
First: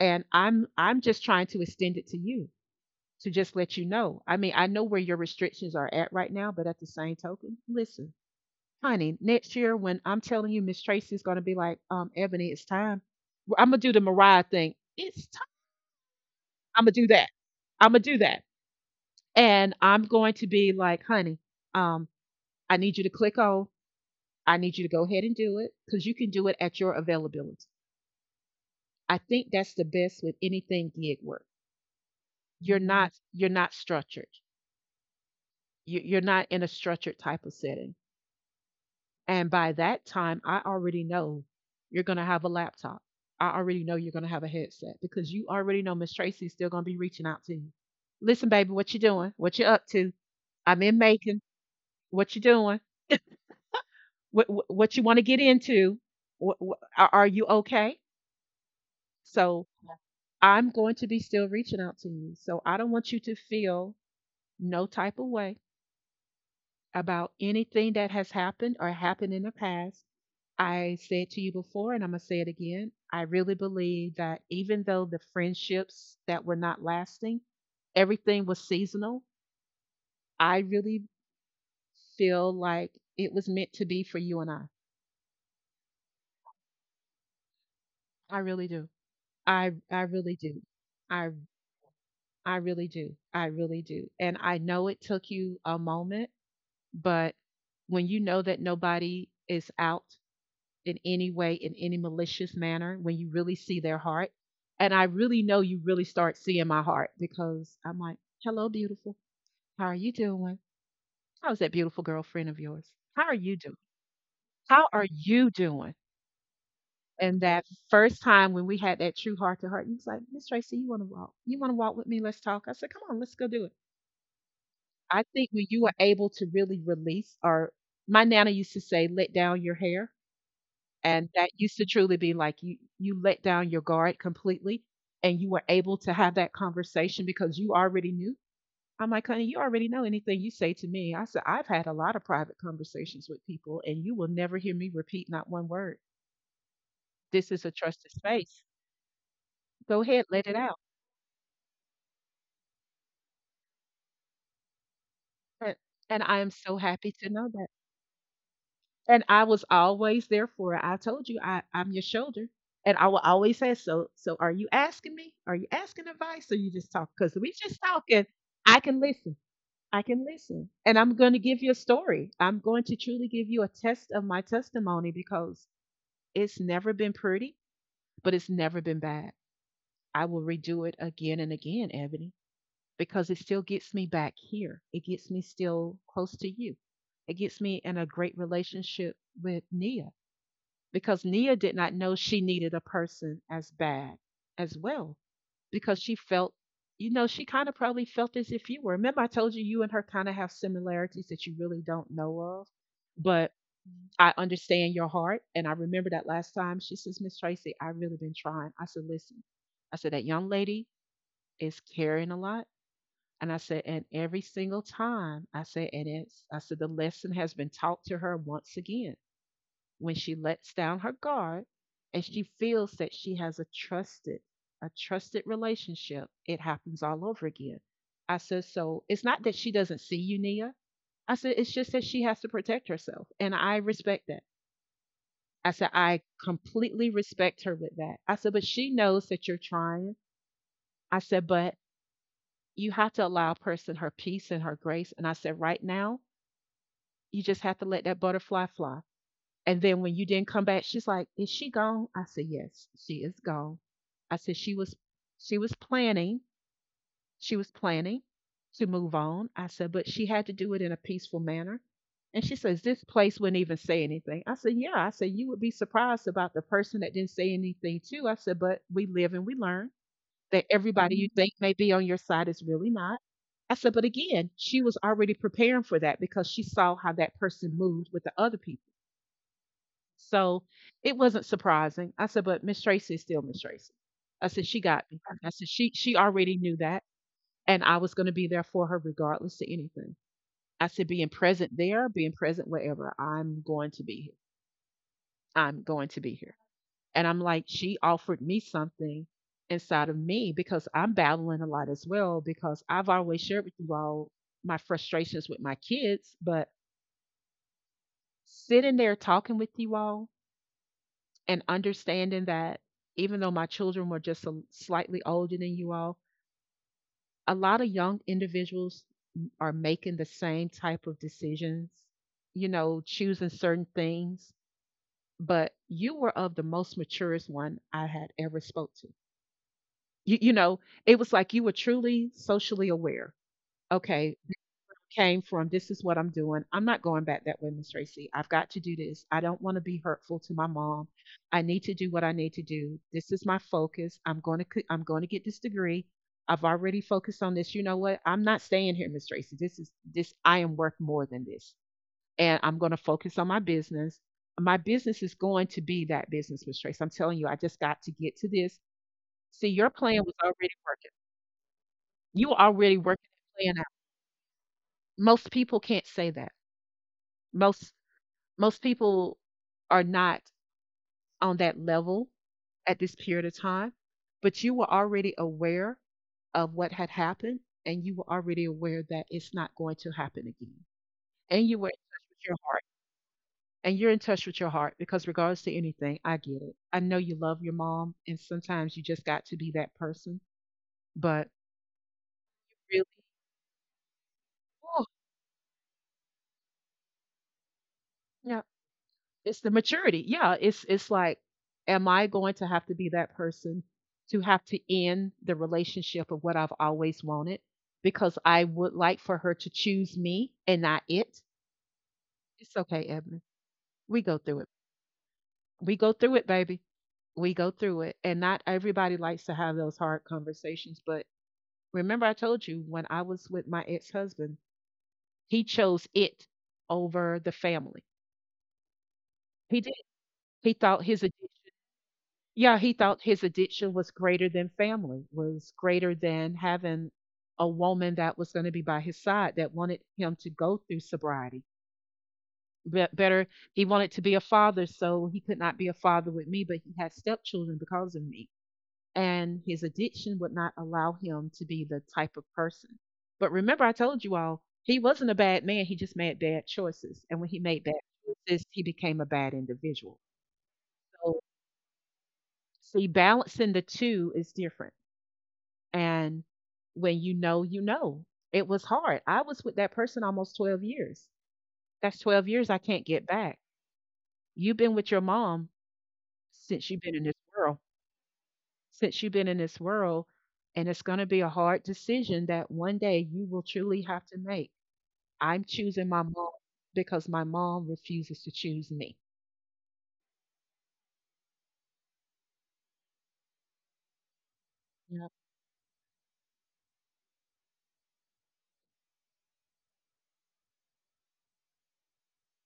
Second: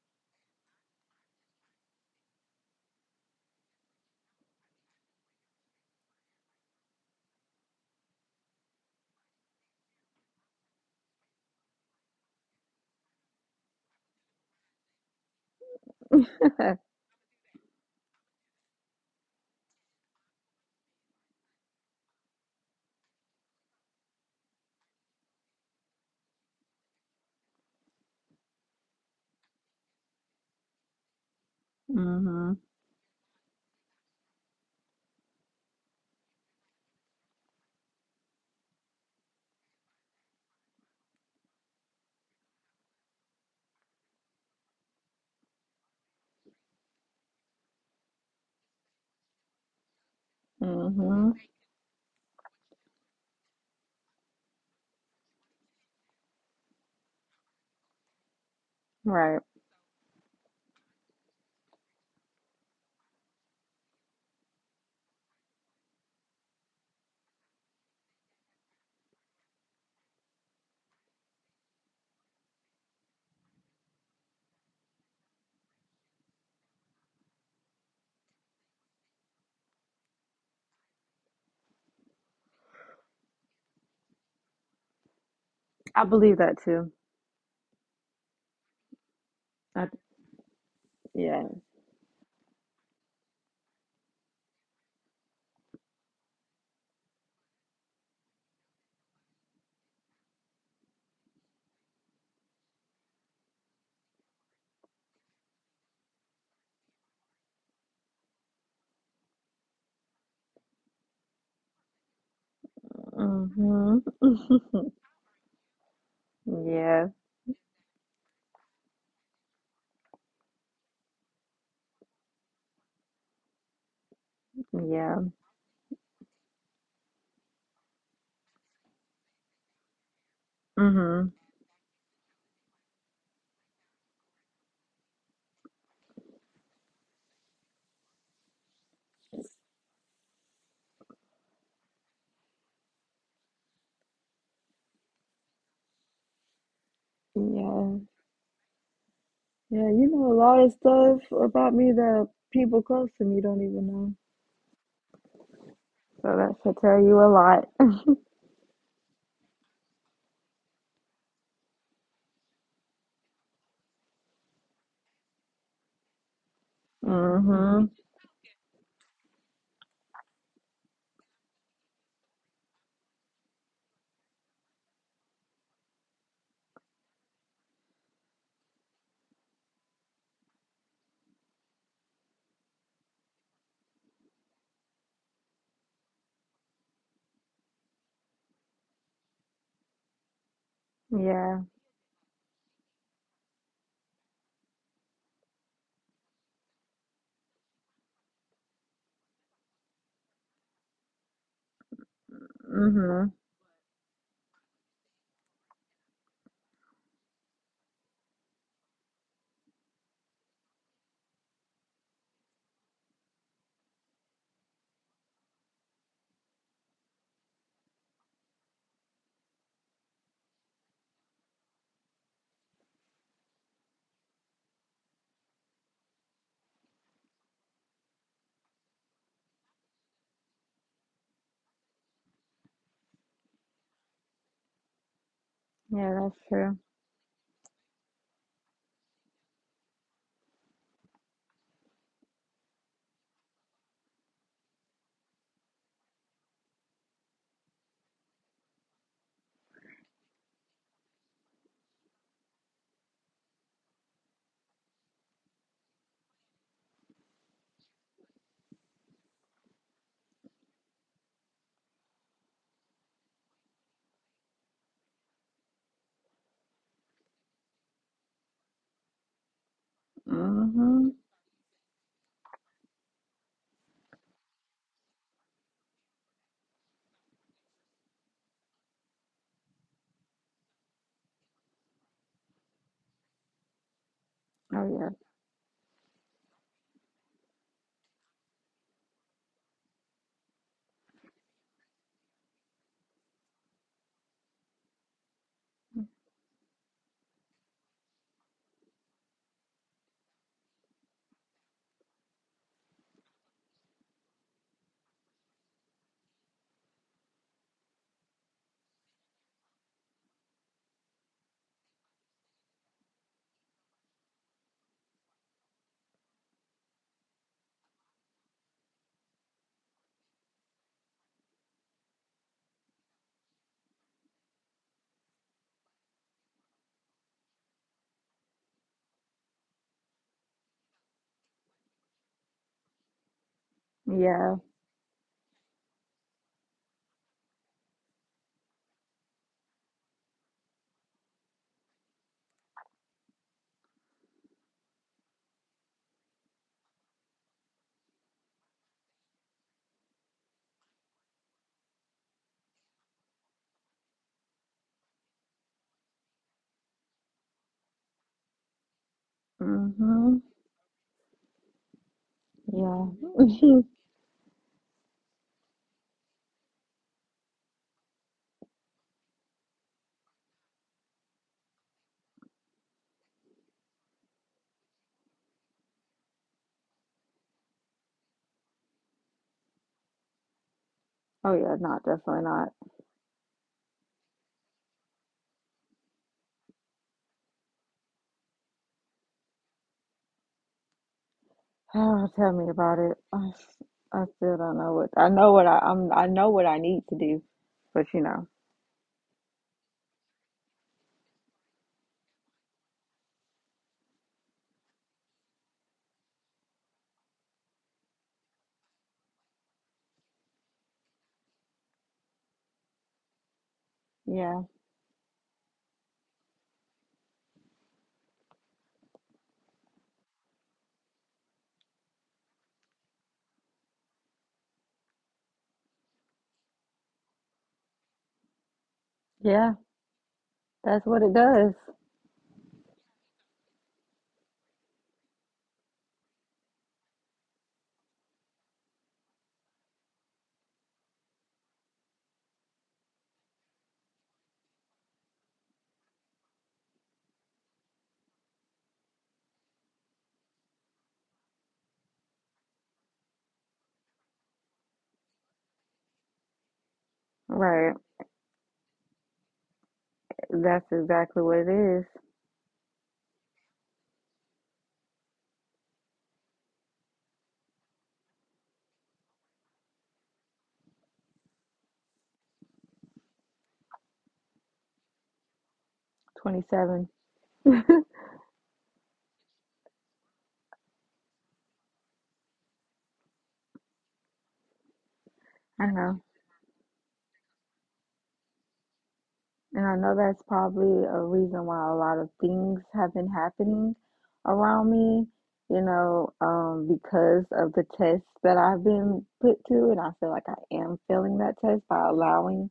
Speaker 1: and I'm just trying to extend it to you to just let you know. I mean, I know where your restrictions are at right now, but at the same token, listen, honey, next year when I'm telling you, Miss Tracy's gonna be like, "Ebony, it's time." Well, I'm gonna do the Mariah thing. "It's time." I'm gonna do that. I'm gonna do that. And I'm going to be like, "Honey, um, I need you to click on. I need you to go ahead and do it because you can do it at your availability." I think that's the best with anything gig work.
Speaker 2: Mm-hmm.
Speaker 1: You're Mm-hmm. not, you're not structured. You're not in a structured type of setting. And by that time, I already know you're gonna have a laptop. I already know you're gonna have a headset because you already know Miss Tracy's still gonna be reaching out to you. "Listen, baby, what you doing? What you up to? I'm in
Speaker 2: Mm-hmm.
Speaker 1: Macon. What you doing? What you want to get into? What, are you okay?"
Speaker 2: Right.
Speaker 1: So I'm going to be still reaching out to you. So I don't want you to feel no type of way about anything that has happened or happened in the past. I said to you before, and I'm going to say it again. I really believe that even though the friendships that were not lasting, everything was seasonal. I really feel like it was meant to be for you and I.
Speaker 2: I believe that too.
Speaker 1: I really do. I
Speaker 2: I,
Speaker 1: I really do. I
Speaker 2: yeah.
Speaker 1: I really do. I really do. And I know it took you a moment, but when you know that nobody is out in any way, in any malicious manner, when you really see their heart. And I really know you really start seeing my heart because I'm like, hello, beautiful. How are you doing? How's that beautiful girlfriend of yours? How are you doing?
Speaker 2: Mm-hmm.
Speaker 1: How are you doing?
Speaker 2: Yeah,
Speaker 1: And that first time when we had that true heart to heart, he was like, Miss Tracy, you want to walk? You want to walk with me? Let's talk. I said, come on, let's go do it.
Speaker 2: yeah.
Speaker 1: I think when you are able to really release, or my nana used to say, let down your hair. And
Speaker 2: Mm-hmm.
Speaker 1: that used to truly be like you let down your guard completely and you were able to have that conversation because you already knew. I'm like, honey, you already know anything you say to me. I said, I've had a lot of private conversations with people, and you will never hear me repeat not one word. This is a
Speaker 2: Yeah,
Speaker 1: trusted space.
Speaker 2: yeah.
Speaker 1: Go
Speaker 2: You
Speaker 1: ahead,
Speaker 2: know a
Speaker 1: let it
Speaker 2: lot of
Speaker 1: out.
Speaker 2: stuff about me that people close to me don't even know.
Speaker 1: And and
Speaker 2: So
Speaker 1: I am
Speaker 2: that should
Speaker 1: so
Speaker 2: tell
Speaker 1: happy
Speaker 2: you a
Speaker 1: to know
Speaker 2: lot.
Speaker 1: that. And I was always there for her. I told you I'm your shoulder. And I will always say, so are you asking me? Are you asking advice or you just talk? Because we just
Speaker 2: Mm-hmm.
Speaker 1: talking. I can listen. I can listen. And I'm gonna give you a story. I'm going to truly give you a test of my testimony because it's never been pretty, but it's never been bad. I will redo it again and again, Ebony, because it still gets me back here. It gets me still close to you. It gets me in a great relationship with Nia because Nia
Speaker 2: Yeah.
Speaker 1: did not know she needed a person as bad as well because she felt, she kind of probably felt as if you were. Remember, I told you you and her kind of have similarities that you really don't know of,
Speaker 2: Mm-hmm.
Speaker 1: but I understand your heart. And I remember that last time she says, Miss Tracy, I've really been trying. I said, listen, I said, that young lady is carrying a lot. And I said, and every single time I said, and it's, I said, the lesson has been taught to her once again when she lets down her guard and she feels that she has a trusted relationship, it happens all over again. I said, so it's not that she doesn't see you, Nia. I said, it's just that she has to protect herself, and I respect that. I said,
Speaker 2: Yeah,
Speaker 1: I
Speaker 2: that's true.
Speaker 1: completely respect her with that. I said, but she knows that you're trying. I said, but you have to allow a person her peace and her grace. And I said, right now you just have to let that butterfly fly. And then when you didn't come back, she's like, "Is she gone?" I said, "Yes, she is gone." I said she was planning, she was planning to move on. I said, "But she had to do it in a peaceful manner." And she says, "This place wouldn't even say anything." I said, "Yeah." I said, "You would be surprised about the person that didn't say anything too." I said, "But we live and we learn that
Speaker 2: Mm-hmm.
Speaker 1: everybody you Mhm. think may be on your side is really not." I said, "But again, she was already preparing for that because she saw how that person moved with the other people." So it wasn't surprising. I said, but Miss Tracy is still Miss Tracy. I said, she
Speaker 2: Oh
Speaker 1: got
Speaker 2: yeah.
Speaker 1: me. I said, she already knew that. And I was gonna be there for her regardless to anything. I said, being present there, being present wherever, I'm going to be here. I'm going to be here. And I'm like, she offered me something inside of me because I'm battling a lot as well, because I've always shared with you all my frustrations with my kids, but sitting there talking with you all and understanding that even though my children were just slightly older than you all, a lot of young individuals are making the same type of decisions, choosing certain things. But you were of the most maturest one I had ever spoke to. You know, it was like you were truly socially aware. Okay,
Speaker 2: Yeah.
Speaker 1: came from. This is what I'm doing. I'm not going back that way, Miss Tracy. I've got to do this. I don't want to be hurtful to my mom. I need to do what I need to do. This is my focus. I'm going to get this degree. I've already focused on this. You know what? I'm not staying here, Miss Tracy. This I am worth more than this. And I'm going to focus on my business. My business is going to be that business, Miss Tracy. I'm telling you, I just got to get to this. See, your plan
Speaker 2: Mm-hmm.
Speaker 1: was already working. You were already
Speaker 2: Yeah.
Speaker 1: working the plan out. Most people can't say that. most Most people are not on that level at this period of time, but you were already aware of what had happened and you were already aware that it's not going to happen again.
Speaker 2: Oh
Speaker 1: And
Speaker 2: yeah,
Speaker 1: you were in
Speaker 2: not
Speaker 1: touch
Speaker 2: definitely
Speaker 1: with your
Speaker 2: not.
Speaker 1: heart. And you're in touch with your heart because regardless to anything, I get it. I know you love your mom and sometimes you just got to be that person, but
Speaker 2: Oh, tell me about
Speaker 1: really,
Speaker 2: it. I still don't know
Speaker 1: oh,
Speaker 2: what I know what I need to do, but you know,
Speaker 1: yeah, it's the maturity. Yeah, it's like, am I going to have to be that person to have to end the relationship of what I've always wanted because I would like for her to choose me and not it? It's okay, Ebony. We go
Speaker 2: yeah,
Speaker 1: through it. We go through it, baby. We go through it. And not everybody likes to have those hard conversations. But remember, I told you when I was with my ex husband, he chose it over the family.
Speaker 2: yeah,
Speaker 1: He did. He
Speaker 2: that's
Speaker 1: thought
Speaker 2: what
Speaker 1: his
Speaker 2: it does.
Speaker 1: addiction. Yeah, he thought his addiction was greater than family, was greater than having a woman that was going to be by his side that wanted him to go through sobriety. But better, he wanted to be a father, so he could not be a father with me, but he had stepchildren because of me. And his addiction would not allow him to be the type of person. But remember, I told you all, he wasn't a bad man. He just made bad choices. And when he made
Speaker 2: Right.
Speaker 1: bad choices, he became a bad individual.
Speaker 2: That's exactly
Speaker 1: So,
Speaker 2: what it is.
Speaker 1: see, balancing the two is different. And when you know, you know. It was hard. I was with that person almost 12 years. That's 12 years I can't get back. You've been with your mom since you've
Speaker 2: 27.
Speaker 1: been in this world, since you've been in this world. And it's going to be a hard decision that one day you will truly have to make. I'm
Speaker 2: I
Speaker 1: choosing
Speaker 2: know.
Speaker 1: my mom because my mom refuses to choose me.
Speaker 2: And I know that's probably a reason why a lot of things have been happening around me,
Speaker 1: Yeah.
Speaker 2: you know, because of the tests that I've been put to. And I feel like I am failing that test by allowing,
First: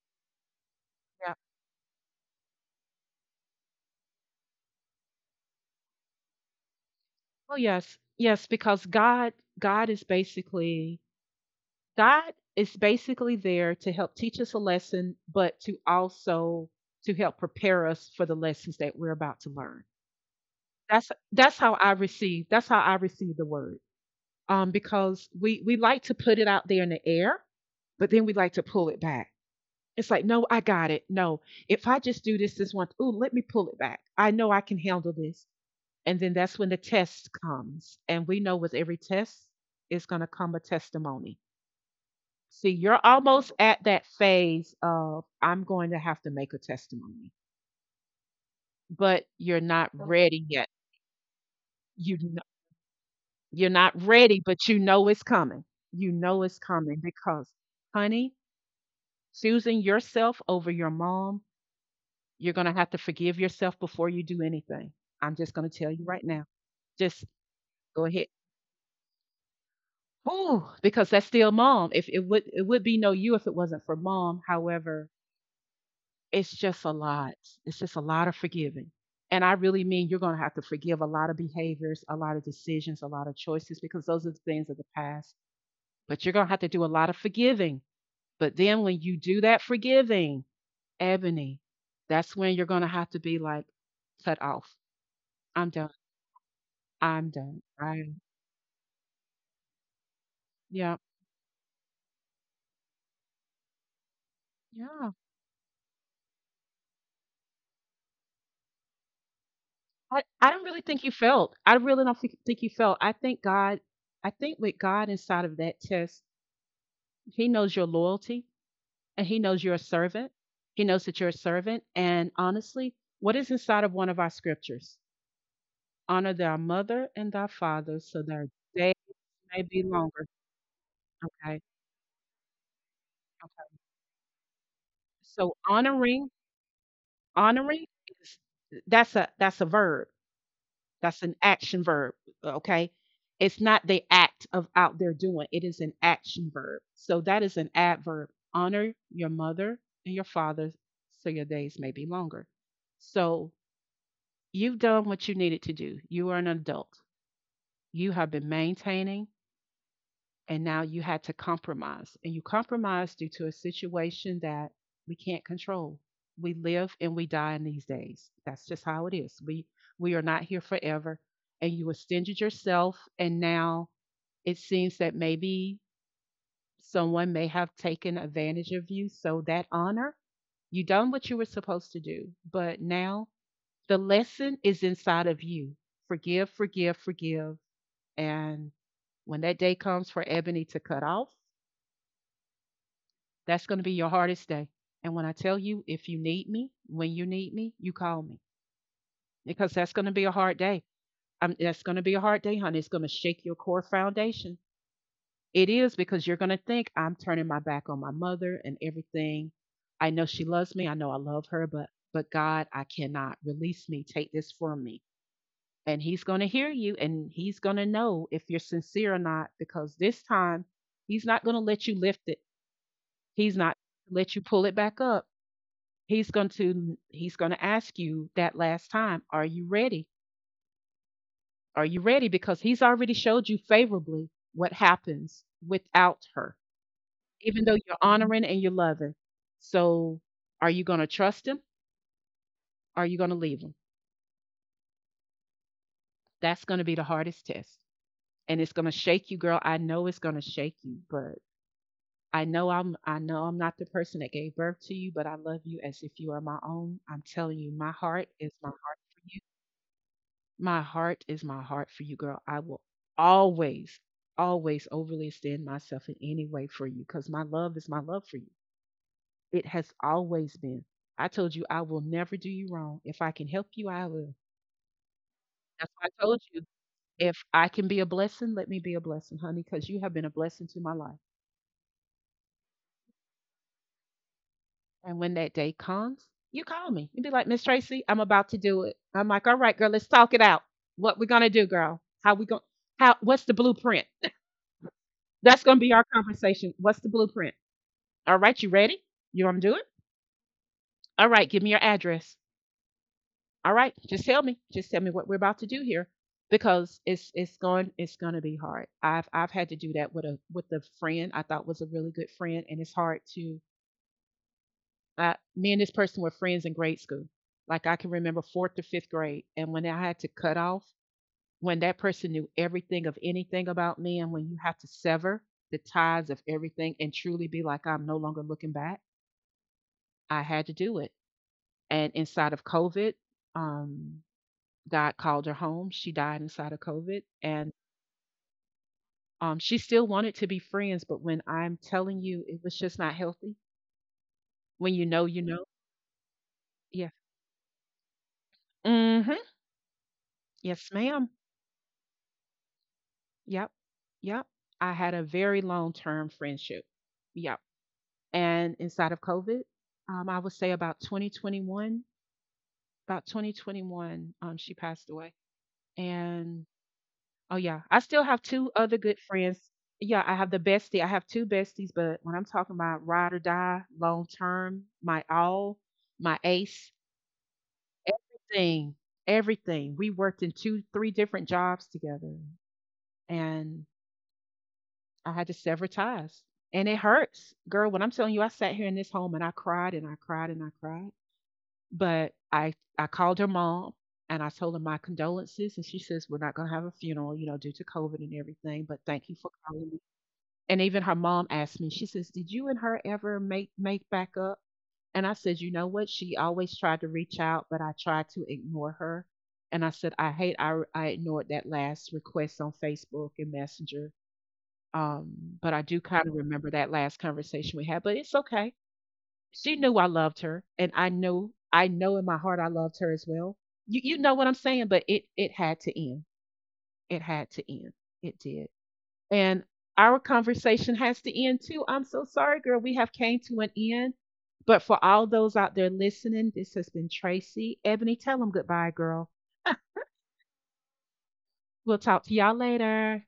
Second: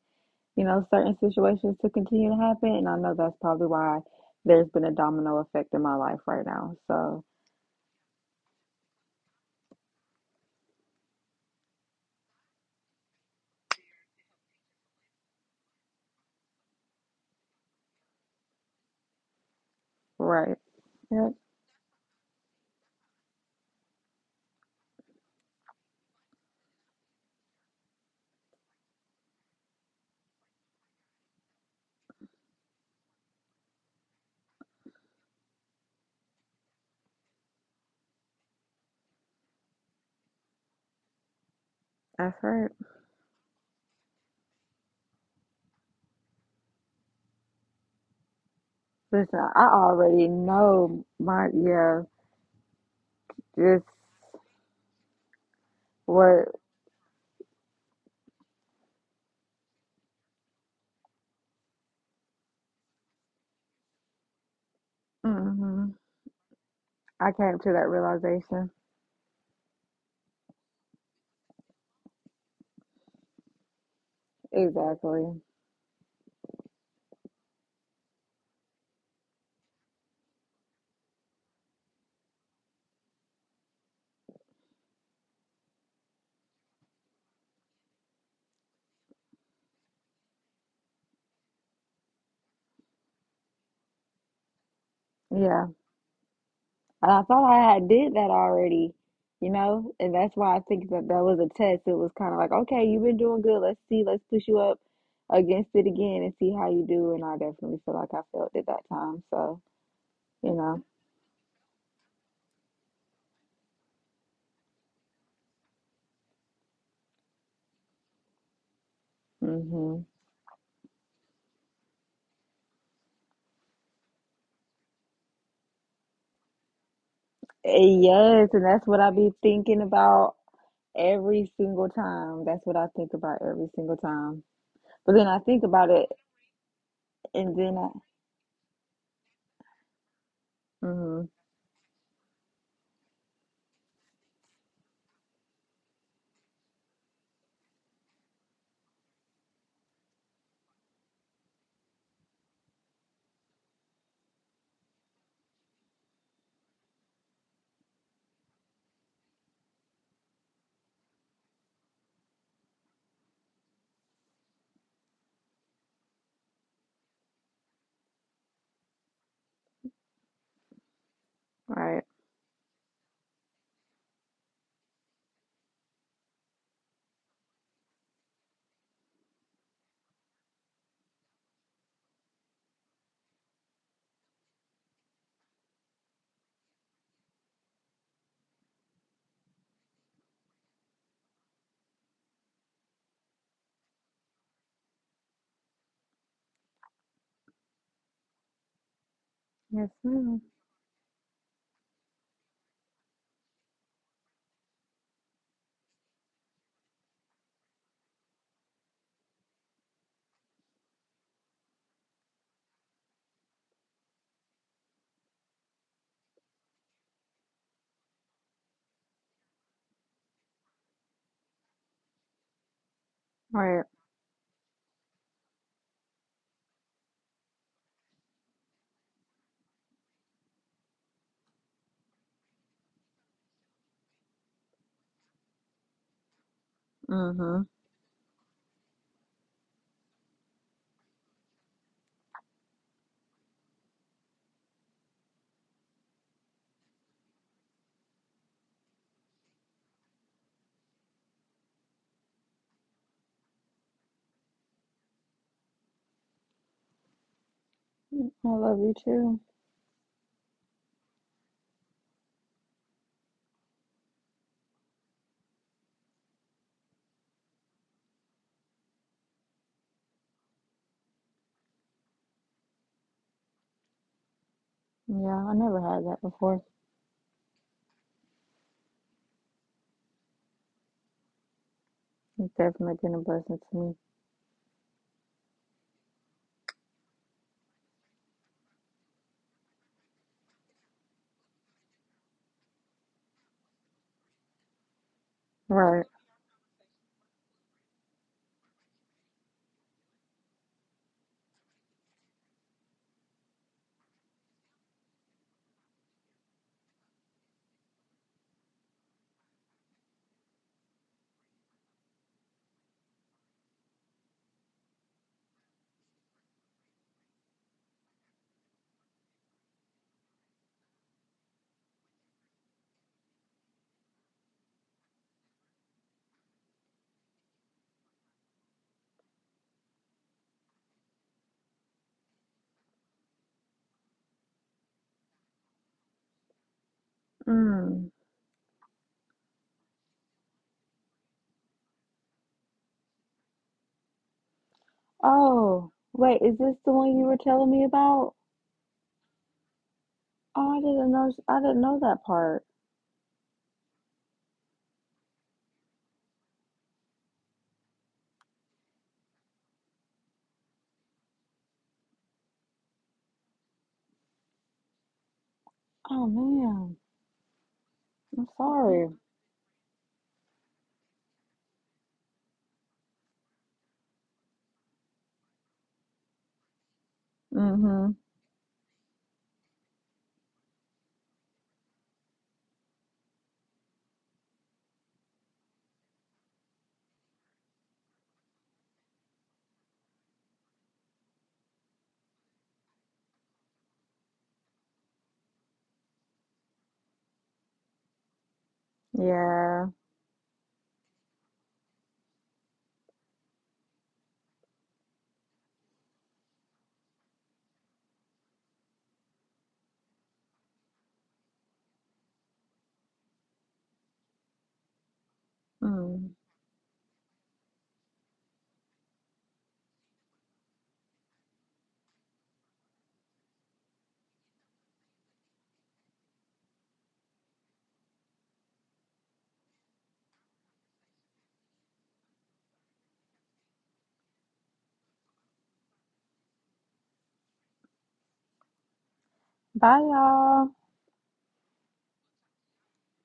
Speaker 2: you know, certain
Speaker 1: Yeah.
Speaker 2: situations to continue to happen. And I know that's probably why there's been a domino effect in my life right now. So,
Speaker 1: Oh, yes. Yes. Because God, God is basically God is basically there to help teach us a lesson, but to also to help prepare us for the lessons that we're about to learn.
Speaker 2: right. Yep.
Speaker 1: That's how I receive, that's how I receive the word. Because we like to put it out there in the air, but then we like to pull it back. It's like, no, I got it. No, if I just do this one, ooh, let me pull it back. I know I can handle this. And then that's when the test comes, and we know with every test is going to come a testimony.
Speaker 2: That's
Speaker 1: See,
Speaker 2: right.
Speaker 1: you're almost at that phase of I'm going to have to make a testimony, but
Speaker 2: Listen,
Speaker 1: you're
Speaker 2: I
Speaker 1: not
Speaker 2: already
Speaker 1: ready yet.
Speaker 2: know my, yeah.
Speaker 1: You kn- you're
Speaker 2: Just
Speaker 1: not ready, but you know it's coming. You know
Speaker 2: what
Speaker 1: it's coming because, honey, choosing yourself over your mom, you're gonna have to forgive yourself before you do anything. I'm just gonna tell
Speaker 2: hmm
Speaker 1: you right now. Just
Speaker 2: I came to that
Speaker 1: go ahead.
Speaker 2: realization.
Speaker 1: Oh, because that's still mom. If it would be no you if it wasn't for mom. However,
Speaker 2: Exactly.
Speaker 1: it's just a lot. It's just a lot of forgiving. And I really mean you're going to have to forgive a lot of behaviors, a lot of decisions, a lot of choices, because those are the things of the past. But you're going to have to do a lot of forgiving. But then when you do that forgiving, Ebony, that's when you're going to have to be like, cut off. I'm
Speaker 2: Yeah,
Speaker 1: done.
Speaker 2: and I
Speaker 1: I'm
Speaker 2: thought
Speaker 1: done.
Speaker 2: I had
Speaker 1: I,
Speaker 2: did that already, you know, and that's why I think
Speaker 1: yeah.
Speaker 2: that that was a test. It was kind of like, okay, you've been doing good. Let's see, let's push you up
Speaker 1: Yeah.
Speaker 2: against it again and see how you do. And I definitely feel like I felt at that time. So,
Speaker 1: I
Speaker 2: you
Speaker 1: don't really
Speaker 2: know,
Speaker 1: think you felt. I really don't think you felt. I think God, I think with God inside of that test, he knows your loyalty, and he knows you're a
Speaker 2: hmm
Speaker 1: servant. He knows that you're a servant. And honestly, what is inside of one of our scriptures? Honor thy mother and thy father so their
Speaker 2: yes, and that's
Speaker 1: days
Speaker 2: what I be
Speaker 1: may
Speaker 2: thinking
Speaker 1: be longer.
Speaker 2: about every
Speaker 1: Okay.
Speaker 2: single time. That's what I think about
Speaker 1: Okay.
Speaker 2: every single time. But then I
Speaker 1: So
Speaker 2: think about it,
Speaker 1: honoring,
Speaker 2: and then
Speaker 1: honoring is, that's a verb. That's
Speaker 2: mm-hmm.
Speaker 1: an action verb. Okay. It's not the act of out there doing. It is an action verb. So that is an adverb. Honor your mother and your father so your days may be longer. So you've done what you needed to do. You are an adult. You have been maintaining, and now you had to compromise. And you compromised due to a situation that we can't control. We live and we die in these days. That's just how it is. We are not here forever. And you
Speaker 2: Right.
Speaker 1: extended yourself, and now it seems that maybe someone may have taken advantage of you. So that honor, you done what you were supposed to do, but now the lesson is inside of you. Forgive, forgive, forgive. And when that day comes for Ebony to cut off, that's going to be your hardest day. And when I tell you, if you need me, when you need me, you call me because
Speaker 2: Yes,
Speaker 1: that's going to be a
Speaker 2: ma'am.
Speaker 1: hard day. That's going to be a hard day, honey. It's going to shake your core foundation. It is, because you're going to think I'm turning my back on my mother and everything. I know she loves me. I know I love her, but God, I cannot release me. Take this from me. And he's going to hear you, and he's going to know if you're sincere or not, because this time he's not going to let you lift it, he's not going
Speaker 2: Right.
Speaker 1: to let you pull it back up, he's going to ask you that last time, are you ready, are you ready, because he's already showed you favorably what happens without her,
Speaker 2: Mm-hmm.
Speaker 1: even though you're honoring and you're loving. So are you going to trust him? Or are you going to leave him? That's going to be the hardest test, and it's going to shake you, girl. I know it's going to shake you. But I know I'm not the person that gave birth to you, but I love you as if you are my own. I'm telling you, my heart
Speaker 2: I
Speaker 1: is my
Speaker 2: love you
Speaker 1: heart for
Speaker 2: too.
Speaker 1: you. My heart is my heart for you, girl. I will always, always overly extend myself in any way for you, because my love is my love for you. It has always been. I told you I will never do you wrong. If I can help you, I will.
Speaker 2: Yeah, I never
Speaker 1: That's why
Speaker 2: had
Speaker 1: I
Speaker 2: that
Speaker 1: told
Speaker 2: before.
Speaker 1: you. If I can be a blessing, let me be a blessing, honey, because you have been a blessing to my life.
Speaker 2: It's definitely been a blessing to me.
Speaker 1: And when that day comes, you call me. You be like, Miss Tracy, I'm about to do it. I'm like, all right, girl, let's talk it out. What we gonna do, girl? How we going how what's the blueprint? That's gonna be our
Speaker 2: Right.
Speaker 1: conversation. What's the blueprint? All right, you ready? You wanna do it? All right, give me your address. All right, just tell me. Just tell me what we're about to do here. Because it's gonna be hard. I've had to do that with a friend I thought was a really good friend, and it's hard to. Me and this person were friends in grade school. Like I can remember fourth to fifth grade. And when I had to cut off, when that person knew everything of anything about me, and when you have to sever the ties of everything and truly be like, I'm no longer looking back, I had to do it. And inside of COVID, um, God called her home. She died inside of COVID. And
Speaker 2: Mm.
Speaker 1: she still wanted to be friends, but when I'm telling you, it was just not healthy. When you know, you know.
Speaker 2: Oh, wait, is this the
Speaker 1: Yeah.
Speaker 2: one you were telling me about?
Speaker 1: Mm-hmm.
Speaker 2: Oh, I
Speaker 1: Yes,
Speaker 2: didn't
Speaker 1: ma'am.
Speaker 2: know. I didn't know that part.
Speaker 1: Yep. Yep. I had a very long term friendship. Yep. And inside of COVID, I would say about 2021, about 2021, she passed away.
Speaker 2: Oh
Speaker 1: And
Speaker 2: man,
Speaker 1: oh, yeah, I still have
Speaker 2: I'm
Speaker 1: two other
Speaker 2: sorry.
Speaker 1: good friends. Yeah, I have the bestie. I have two besties, but when I'm talking about ride or die, long term, my all, my ace,
Speaker 2: Mm-hmm.
Speaker 1: everything, everything, we worked in two, three different jobs together. And I had to sever ties. And it hurts. Girl, when I'm telling you, I sat here in this home and I cried and I cried and I cried. But I called her mom and I told her my condolences. And she says, we're not going to have a funeral, you know, due to COVID and everything, but thank you for calling
Speaker 2: Yeah.
Speaker 1: me. And even her mom asked me, she says, did you and her ever make back up? And I said, you know what? She always tried to reach out, but I tried to ignore her. And I said, I hate I ignored that last request on Facebook and Messenger, um, but I do kind of
Speaker 2: Mm.
Speaker 1: remember that last conversation we had, but it's okay. She knew I loved her, and I knew, I know in my heart I loved her as well. You know what I'm saying, but it had to end. It had to end. It did. And our conversation has to end too. I'm so sorry, girl. We have came to an end. But for all those out there listening, this has been Tracy. Ebony, tell them goodbye, girl.
Speaker 2: Bye, y'all.
Speaker 1: We'll talk to y'all later.